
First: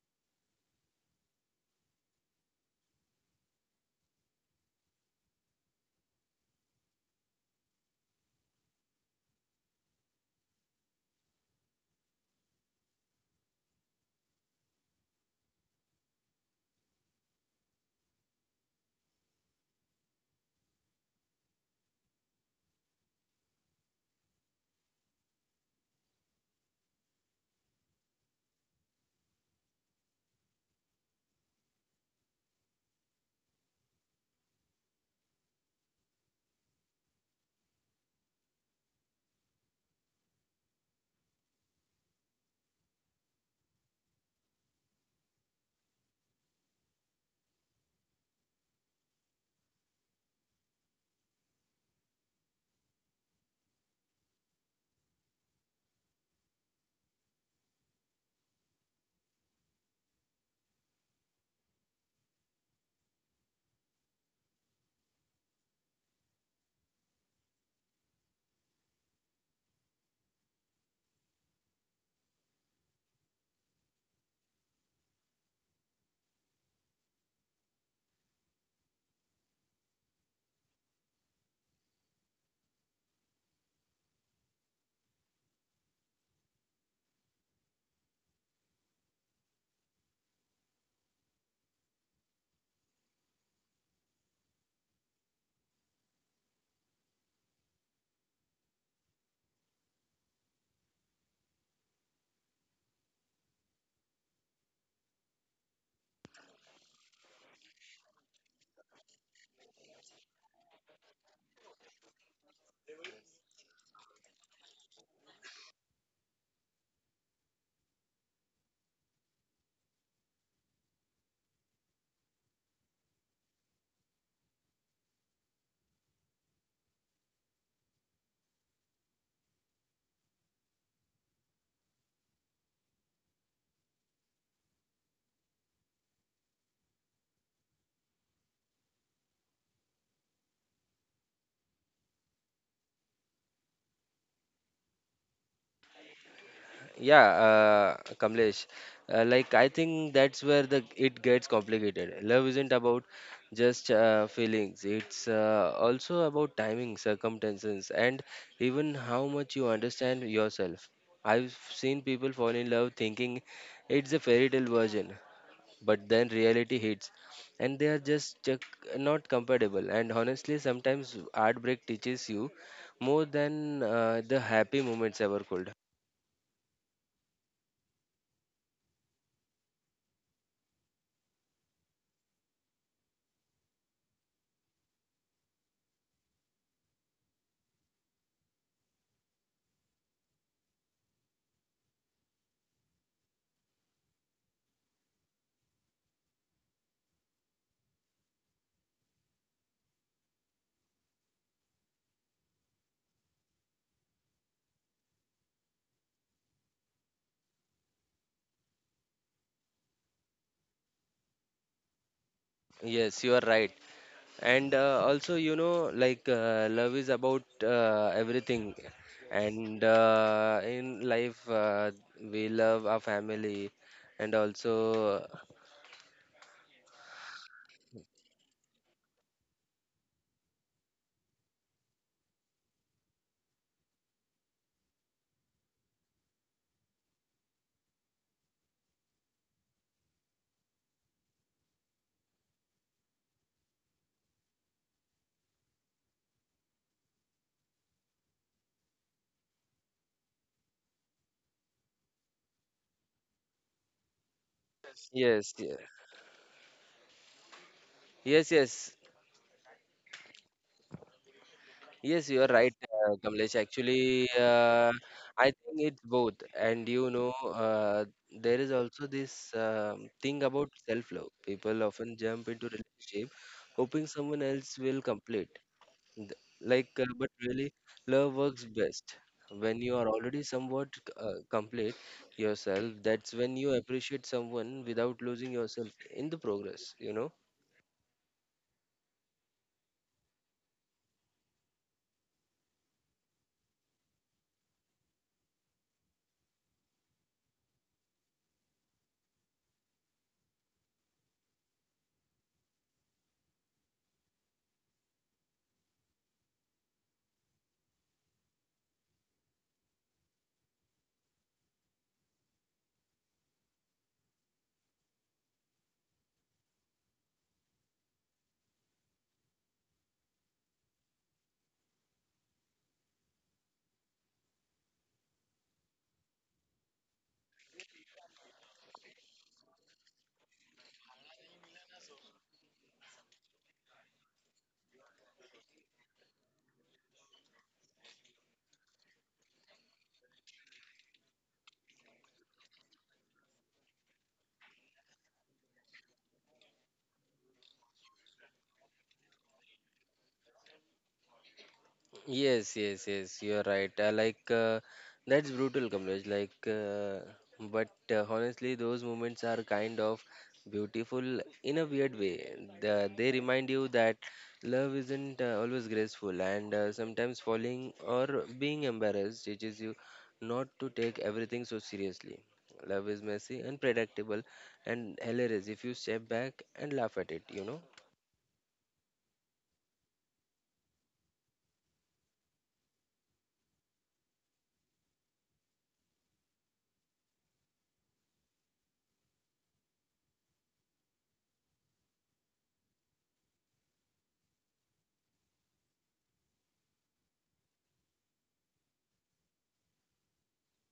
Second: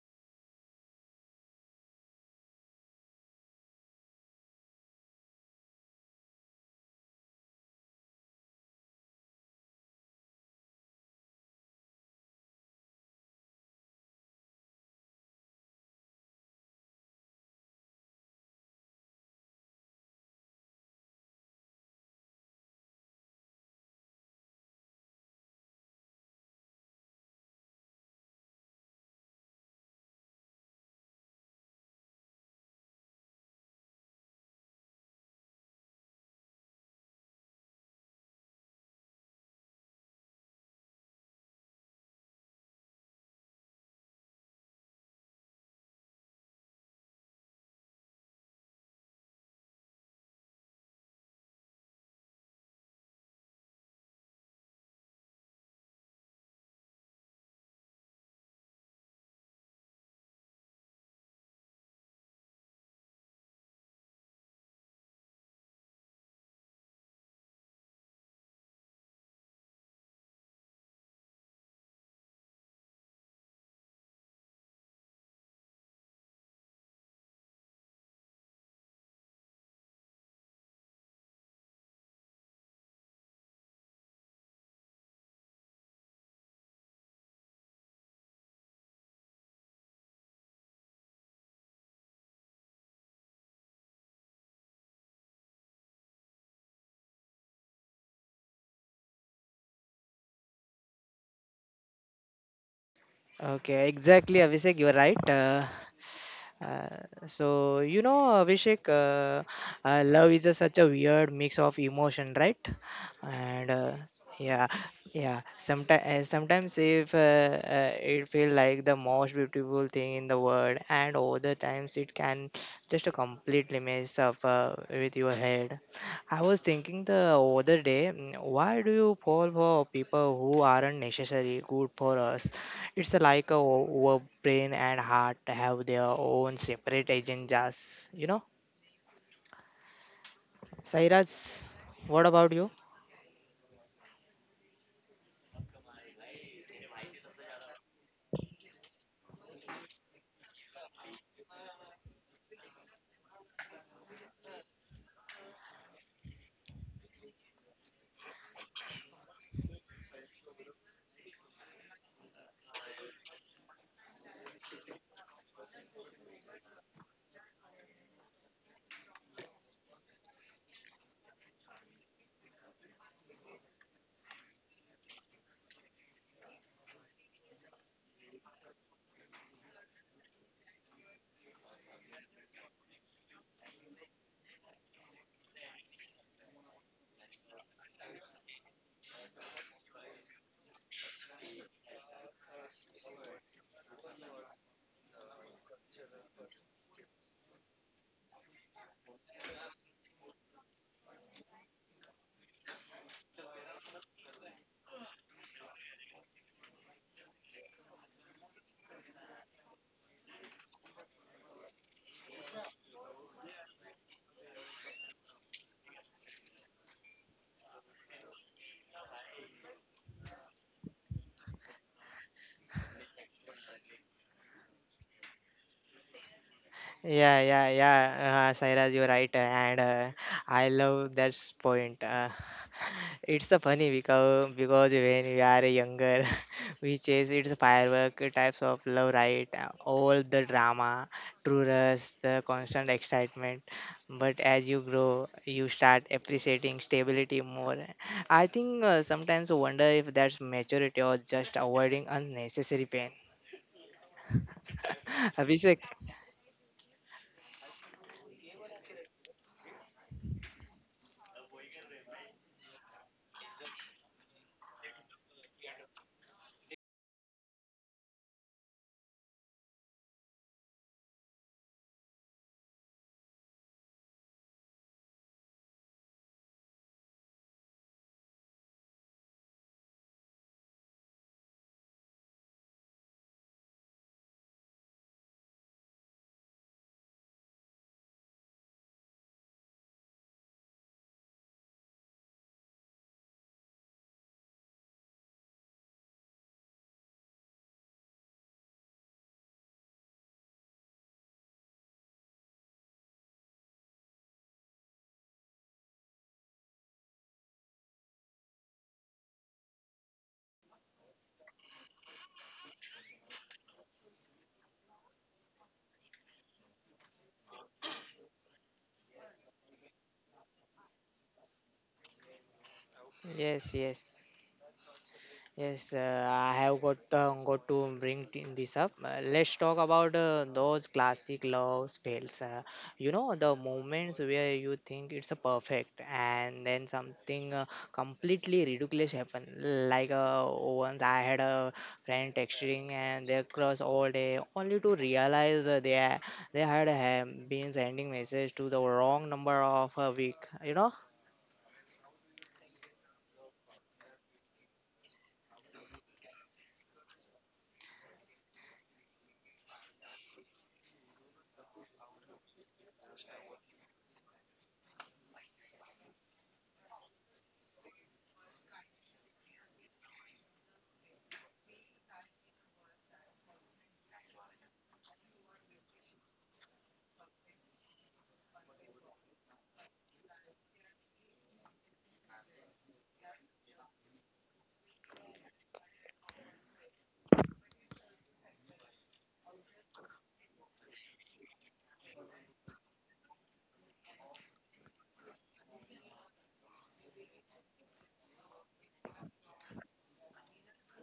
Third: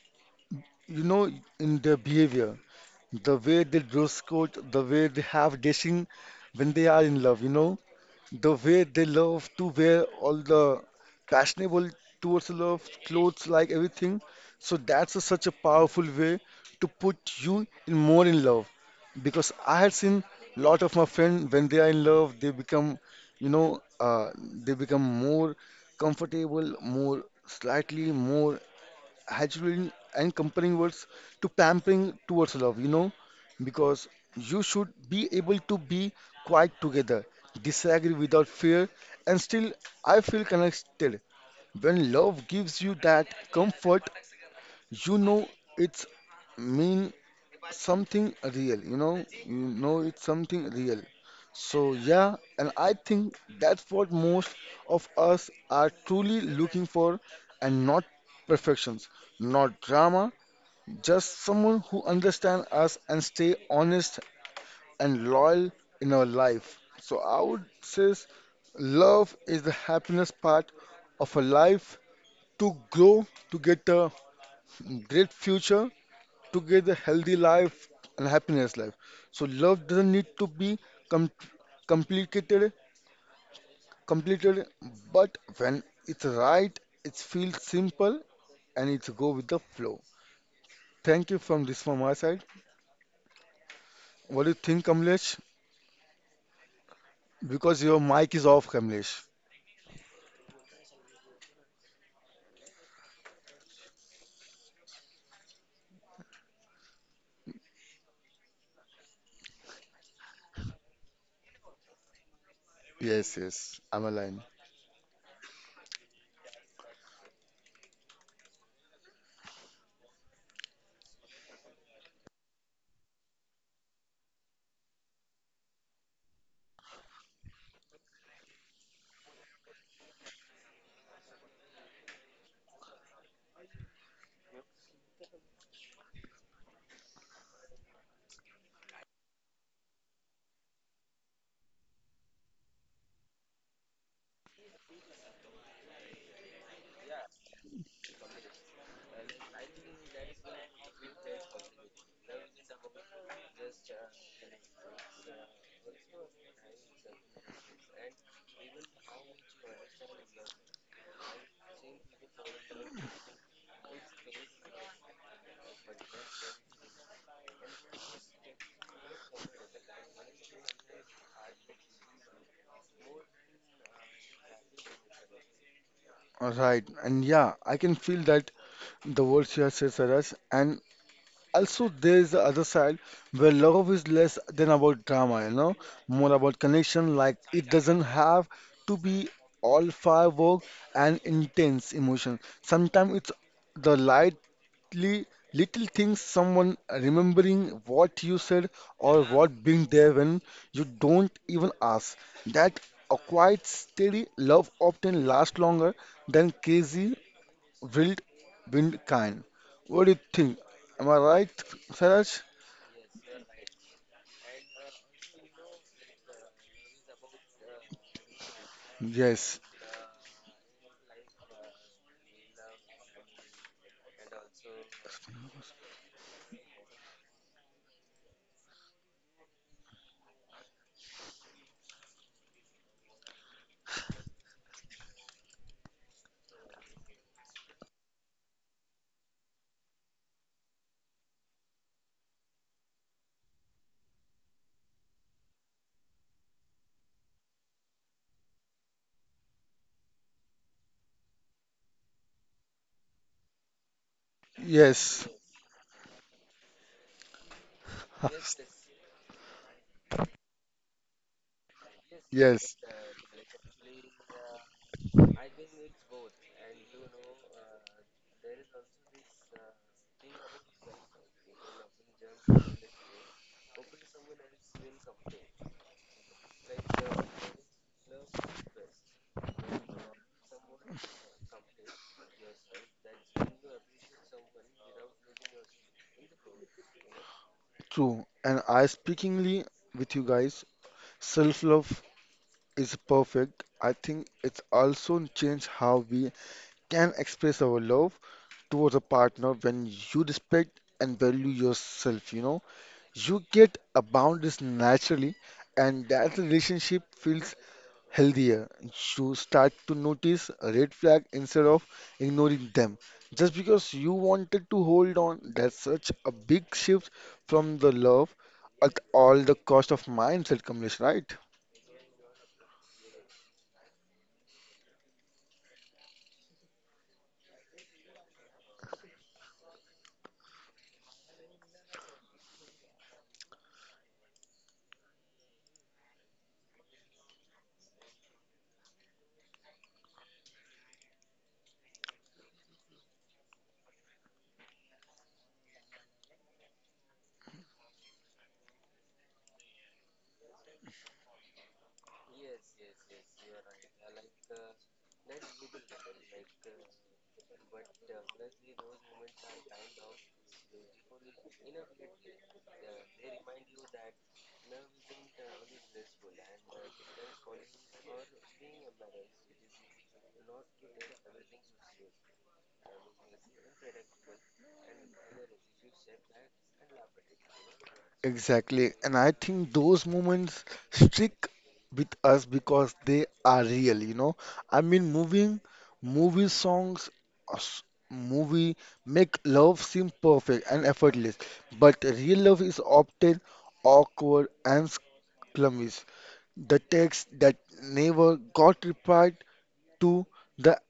you know, in their behavior, the way they dress code, the way they have dressing when they are in love, you know. The way they love to wear all the fashionable towards the love clothes, like everything. So that's a, such a powerful way to put you in more in love. Because I had seen lot of my friends when they are in love, they become, you know, they become more comfortable, more slightly more adulation and comparing words to pampering towards love, you know, because you should be able to be quiet together, disagree without fear, and still I feel connected. When love gives you that comfort, you know, it's mean something real, you know it's something real. So yeah, and I think that's what most of us are truly looking for and not perfections, not drama, just someone who understands us and stay honest and loyal in our life. So I would say love is the happiness part of a life to grow, to get a great future together healthy life and happiness life. So love doesn't need to be com- complicated, completed, but when it's right, it feels simple and it's go with the flow. Thank you from my side. What do you think, Kamlesh? Because your mic is off, Kamlesh.
Okay, exactly, Abhishek. You are right. Uh, so you know, Abhishek, love is a, such a weird mix of emotion, right?
Yes,
And
yes, I'm aligned.
yeah, yeah. Sometimes if it feels like the most beautiful thing in the world, and other times it can just completely mess up with your head. I was thinking the other day, why do you fall for people who aren't necessarily good for us? It's like o- our brain and heart have their own separate agendas, you know? Sairaj, what about you?
Yeah, Kamlesh, like I think that's where the it gets complicated. Love isn't about just feelings. It's also about timing, circumstances, and even how much you understand yourself. I've seen people fall in love thinking it's a fairy tale version, but then reality hits, and they are just not compatible. And honestly, sometimes heartbreak teaches you more than the happy moments ever could.
All right, and yeah, I can feel that the words you have said, Saraj, and also, there is the other side where love is less than about drama, you know, more about connection. Like it doesn't have to be all firework and intense emotion. Sometimes it's the lightly little things, someone remembering what you said or what being there when you don't even ask. That a quiet, steady love often lasts longer than crazy wild wind kind. What do you think? Am I right, Saraj?
Yes, you are right. And also you know love is about everything,
Yes,
and in life, we love our family and also
Yeah, yeah, yeah, Sairaj, you're right. And I love that point. It's the funny because when we are younger, we chase its firework types of love, right? All the drama, true rush, the constant excitement. But as you grow, you start appreciating stability more. I think sometimes I wonder if that's maturity or just avoiding unnecessary pain.
yes,
yes
Abhishek,
ye- yes yes yes you are right,
yes,
Kamlesh. Actually, I think it's both, and you know, there is also this thing about self love. People often jump into relationship hoping someone else will complete. Th- but really, love works best when you are already somewhat complete yourself. That's when you appreciate someone without losing yourself in the progress, you know?
true. And I speakingly with you guys, self-love is perfect. I think it's also changed how we can express our love towards a partner when you respect and value yourself, you know. You get a boundaries naturally, and that relationship feels healthier. You start to notice a red flag instead of ignoring them. Just because you wanted to hold on, that's such a big shift from the love at all the cost of mindset, Kamlesh, right?
yes, yes. Yes, I have got to bring this up. Let's talk about those classic love spells. You know the moments where you think it's a perfect, and then something completely ridiculous happen. Like once I had a friend texting and they cross all day, only to realize they had been sending message to the wrong number of a week. You know?
Yes, yes, yes, you're right. That's brutal, Kamlesh. But honestly, those moments are kind of beautiful in a weird way. They remind you that love isn't always graceful, and sometimes falling or being embarrassed teaches you not to take everything so seriously. Love is messy, unpredictable, and hilarious if you step back and laugh at it, you know?
Exactly. And I think those moments stick with us because they are real, you know. I mean, movie songs, uh, s- movie make love seem perfect and effortless, but real love is often awkward and clumsy. The text that never got replied to, the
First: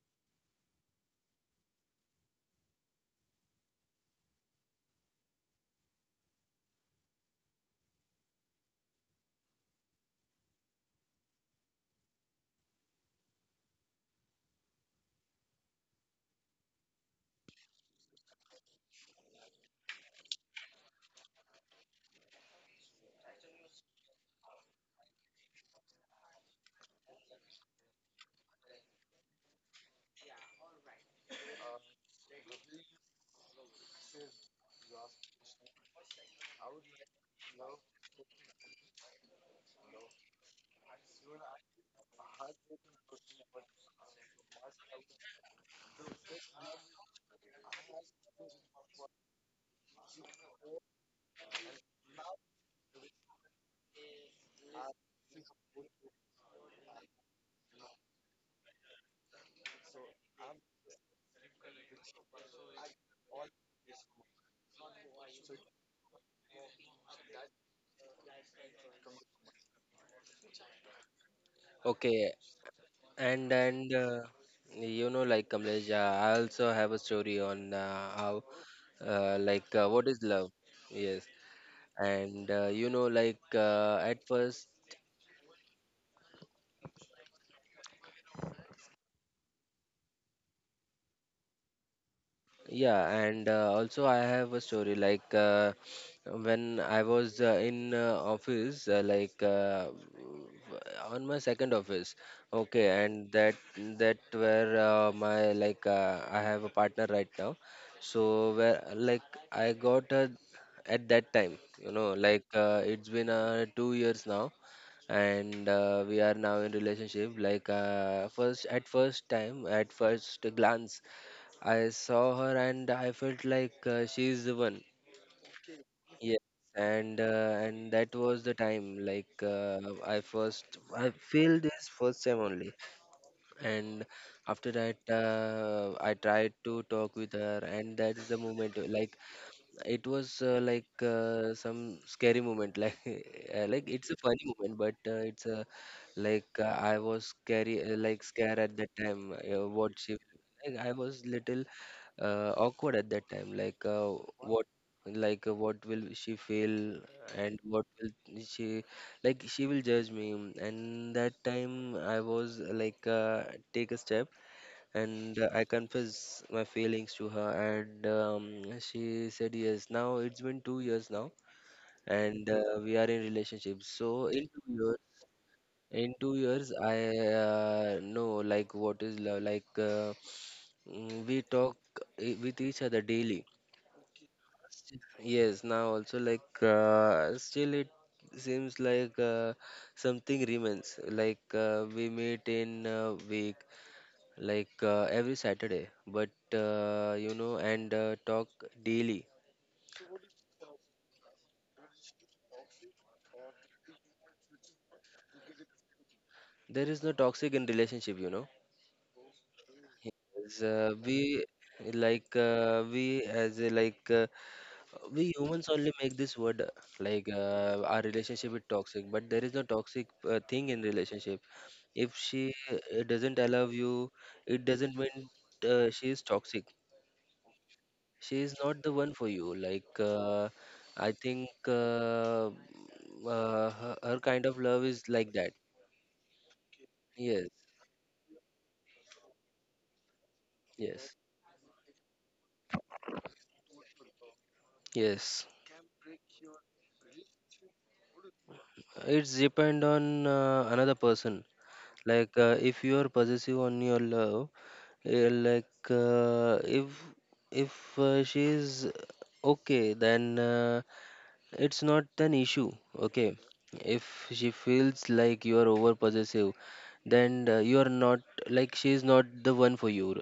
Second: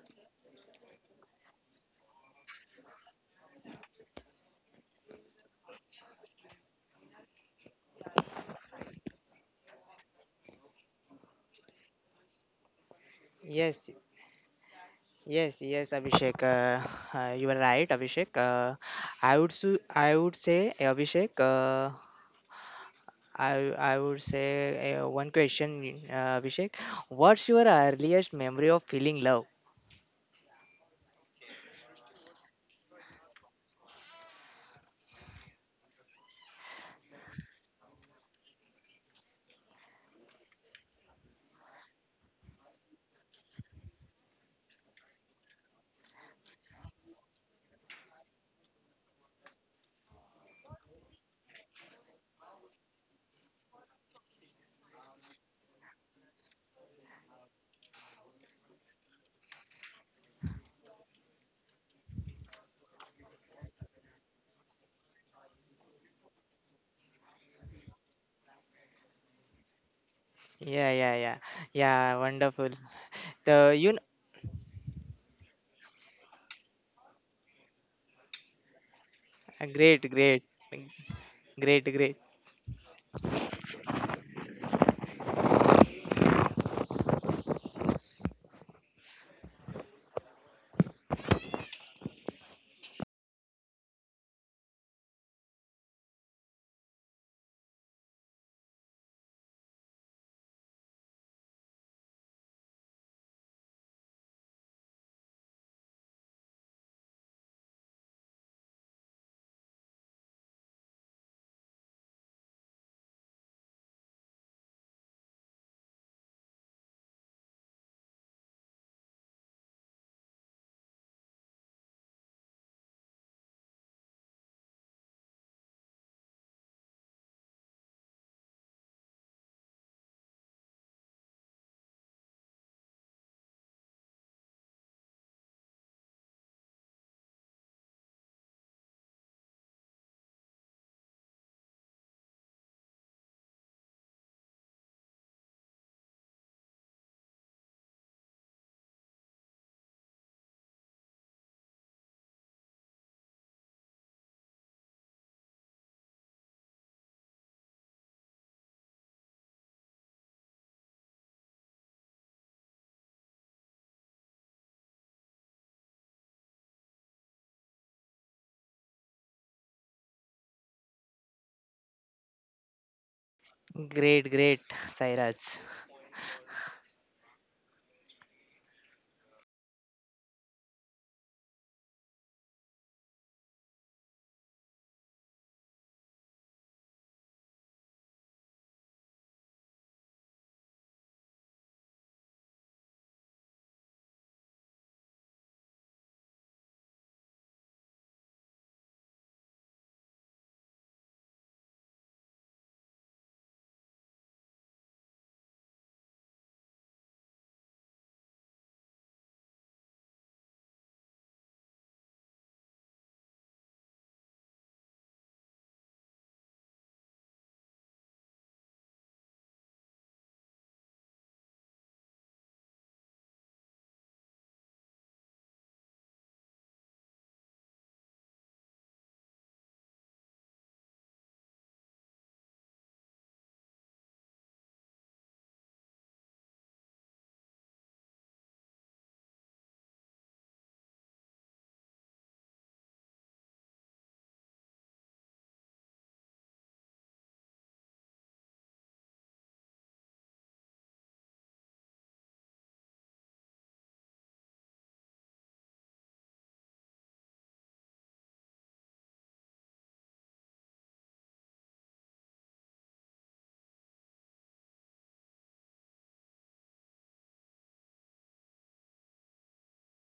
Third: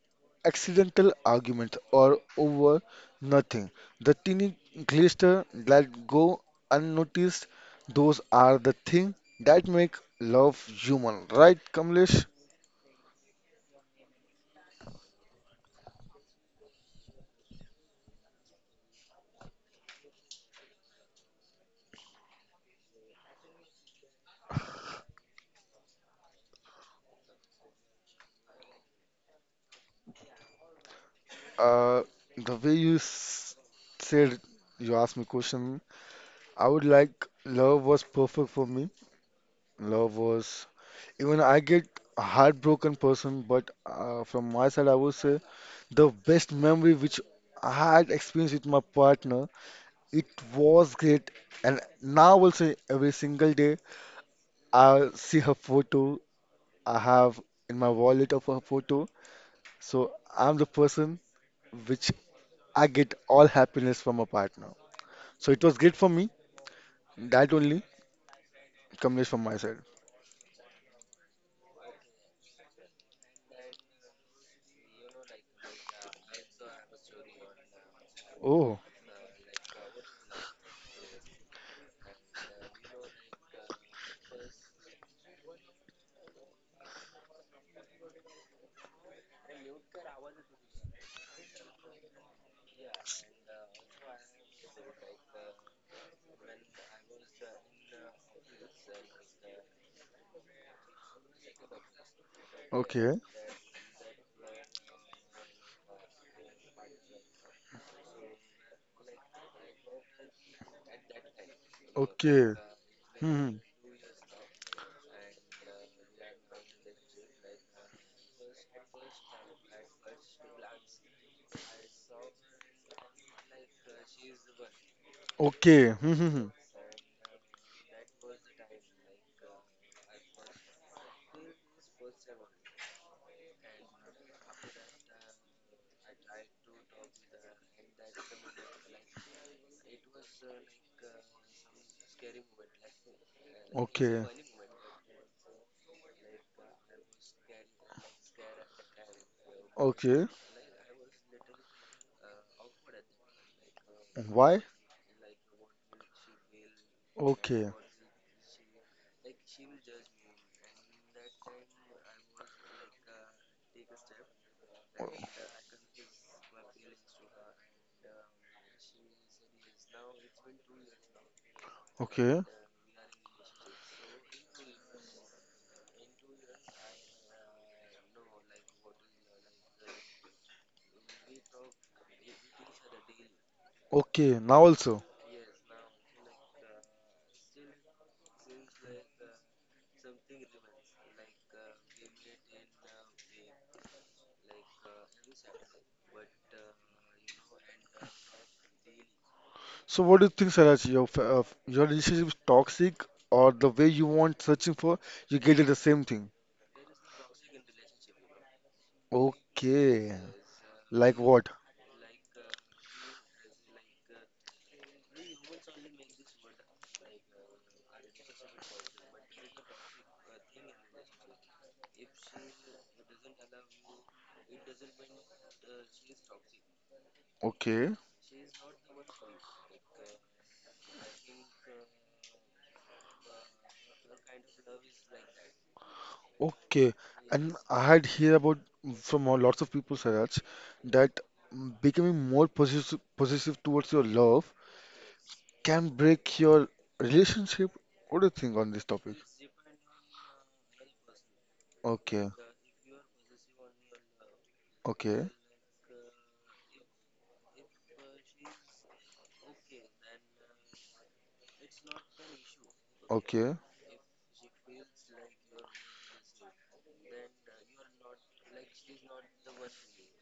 accidental arguments or over nothing. The teeny glister that go unnoticed, those are the thing that make love human, right, Kamlesh?
Yes, yes, yes, Abhishek. You are right, Abhishek. I would say Abhishek. I would say one question, Abhishek. What's your earliest memory of feeling love?
Uh, the way said you asked me question, I would like love was perfect for me. Love was even I get a heartbroken person, but from my side, I would say the best memory which I had experienced with my partner it was great, and now also every single day I see her photo. I have in my wallet of her photo, so I'm the person which I get all happiness from a partner. So it was great for me. That only comes from my side.
Yeah, yeah, yeah,
Okay.
yeah. Wonderful.
And
The
and
you
uh, you know, like Kamlesh, I also have a story on how,
Oh,
Great,
what is
great,
love? Yes,
great, great,
and you know, at first. Yeah, and also I have a story like, when I was in office, on my second office. Okay,
okay,
and that where my I have a partner right now. So where I got her at that time, you know,
okay,
it's been
hmm,
2 years now, and we are now in relationship. First at first glance I saw her and I felt she's the one.
okay, hmm, hmm,
Yes,
hmm.
and that was the time. I first I feel this first time only, and after that I tried to talk with her, and that is the moment. Like it was some scary moment like it's a
Okay,
funny moment, but it's a like I was scary, scared at that time, what she,
okay.
I was little awkward at that time,
Why?
what what will she feel and
Okay,
what will she, like, she will judge me. And that time I was, take a step, and I confessed my feelings to her, and she said yes. Now it's been 2 years now,
okay,
and we are in relationship. So
great,
in two
great,
years,
Sairaj.
in two years, I know like what is love. We talk with each other daily.
okay. Now also.
Yes, now also still it seems like something remains. We meet in a week, every Saturday, but you know, and talk daily.
So what do you think, Saraj? Your your relationship is toxic, or the way you want searching for, you get it the same thing.
There is no toxic in relationship, you know.
Okay,
Yes,
like
we
what?
we as a, we humans only make this word, our relationship is toxic, but there is no toxic thing in relationship. If she doesn't allow you, it doesn't mean she is toxic.
Okay,
She is not the one for you. Like, I think Her, her kind of love is like that.
okay.
Yes,
And I had hear about from a lots of people, Saraj,
yes,
that mm, becoming more possessive, possessive towards your love
yes.
can break your relationship. What do you think on this topic?
It's depend on another person.
Okay,
Like, if you are possessive on your love,
okay,
if she is okay, then it's not an issue. Okay.
okay,
If she feels like you are over possessive, then you are not, like, she is not the one for you.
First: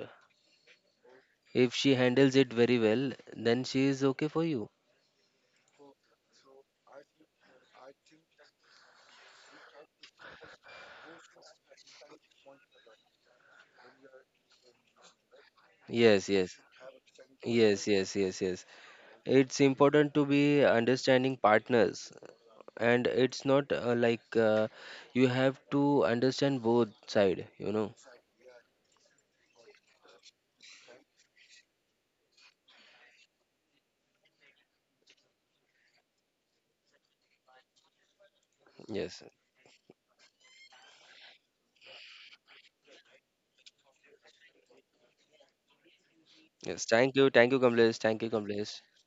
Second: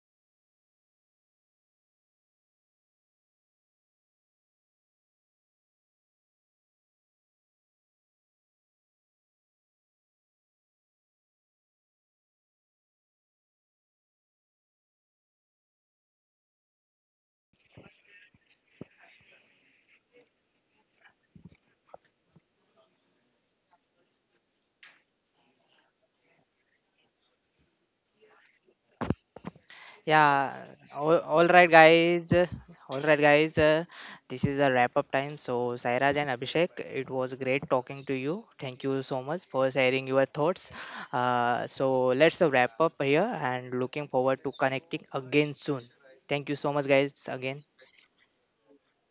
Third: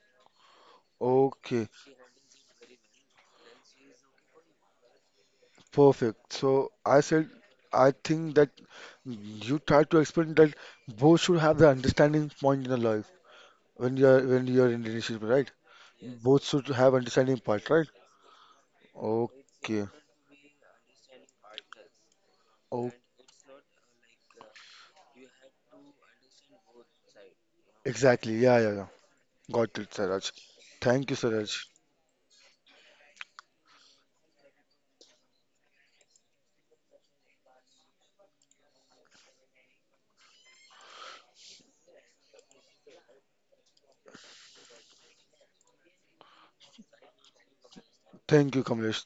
okay,
If she handles it very well, then she is okay for you.
perfect. So I said, I think that you try to explain that both should have the understanding point in the life when you're in relationship, right?
Yes,
Both
yes,
should have understanding part,
yes,
right?
yes, yes, yes,
Okay.
it's important to be understanding partners,
Oh,
and it's not you have to understand both side, you know.
exactly. Yeah, yeah, yeah. Got it, Siraj.
Yeah,
Thank you,
all
Siraj.
right guys, all right guys, this is a wrap up time, so Sairaj and Abhishek, it was great talking to you. Thank you so
Yes,
much for sharing your thoughts. So let's wrap up here, and looking forward to connecting again soon. Thank you so much
yes, thank
guys
you,
again.
Kamlesh, thank you
Thank you,
kamlesh
Kamlesh.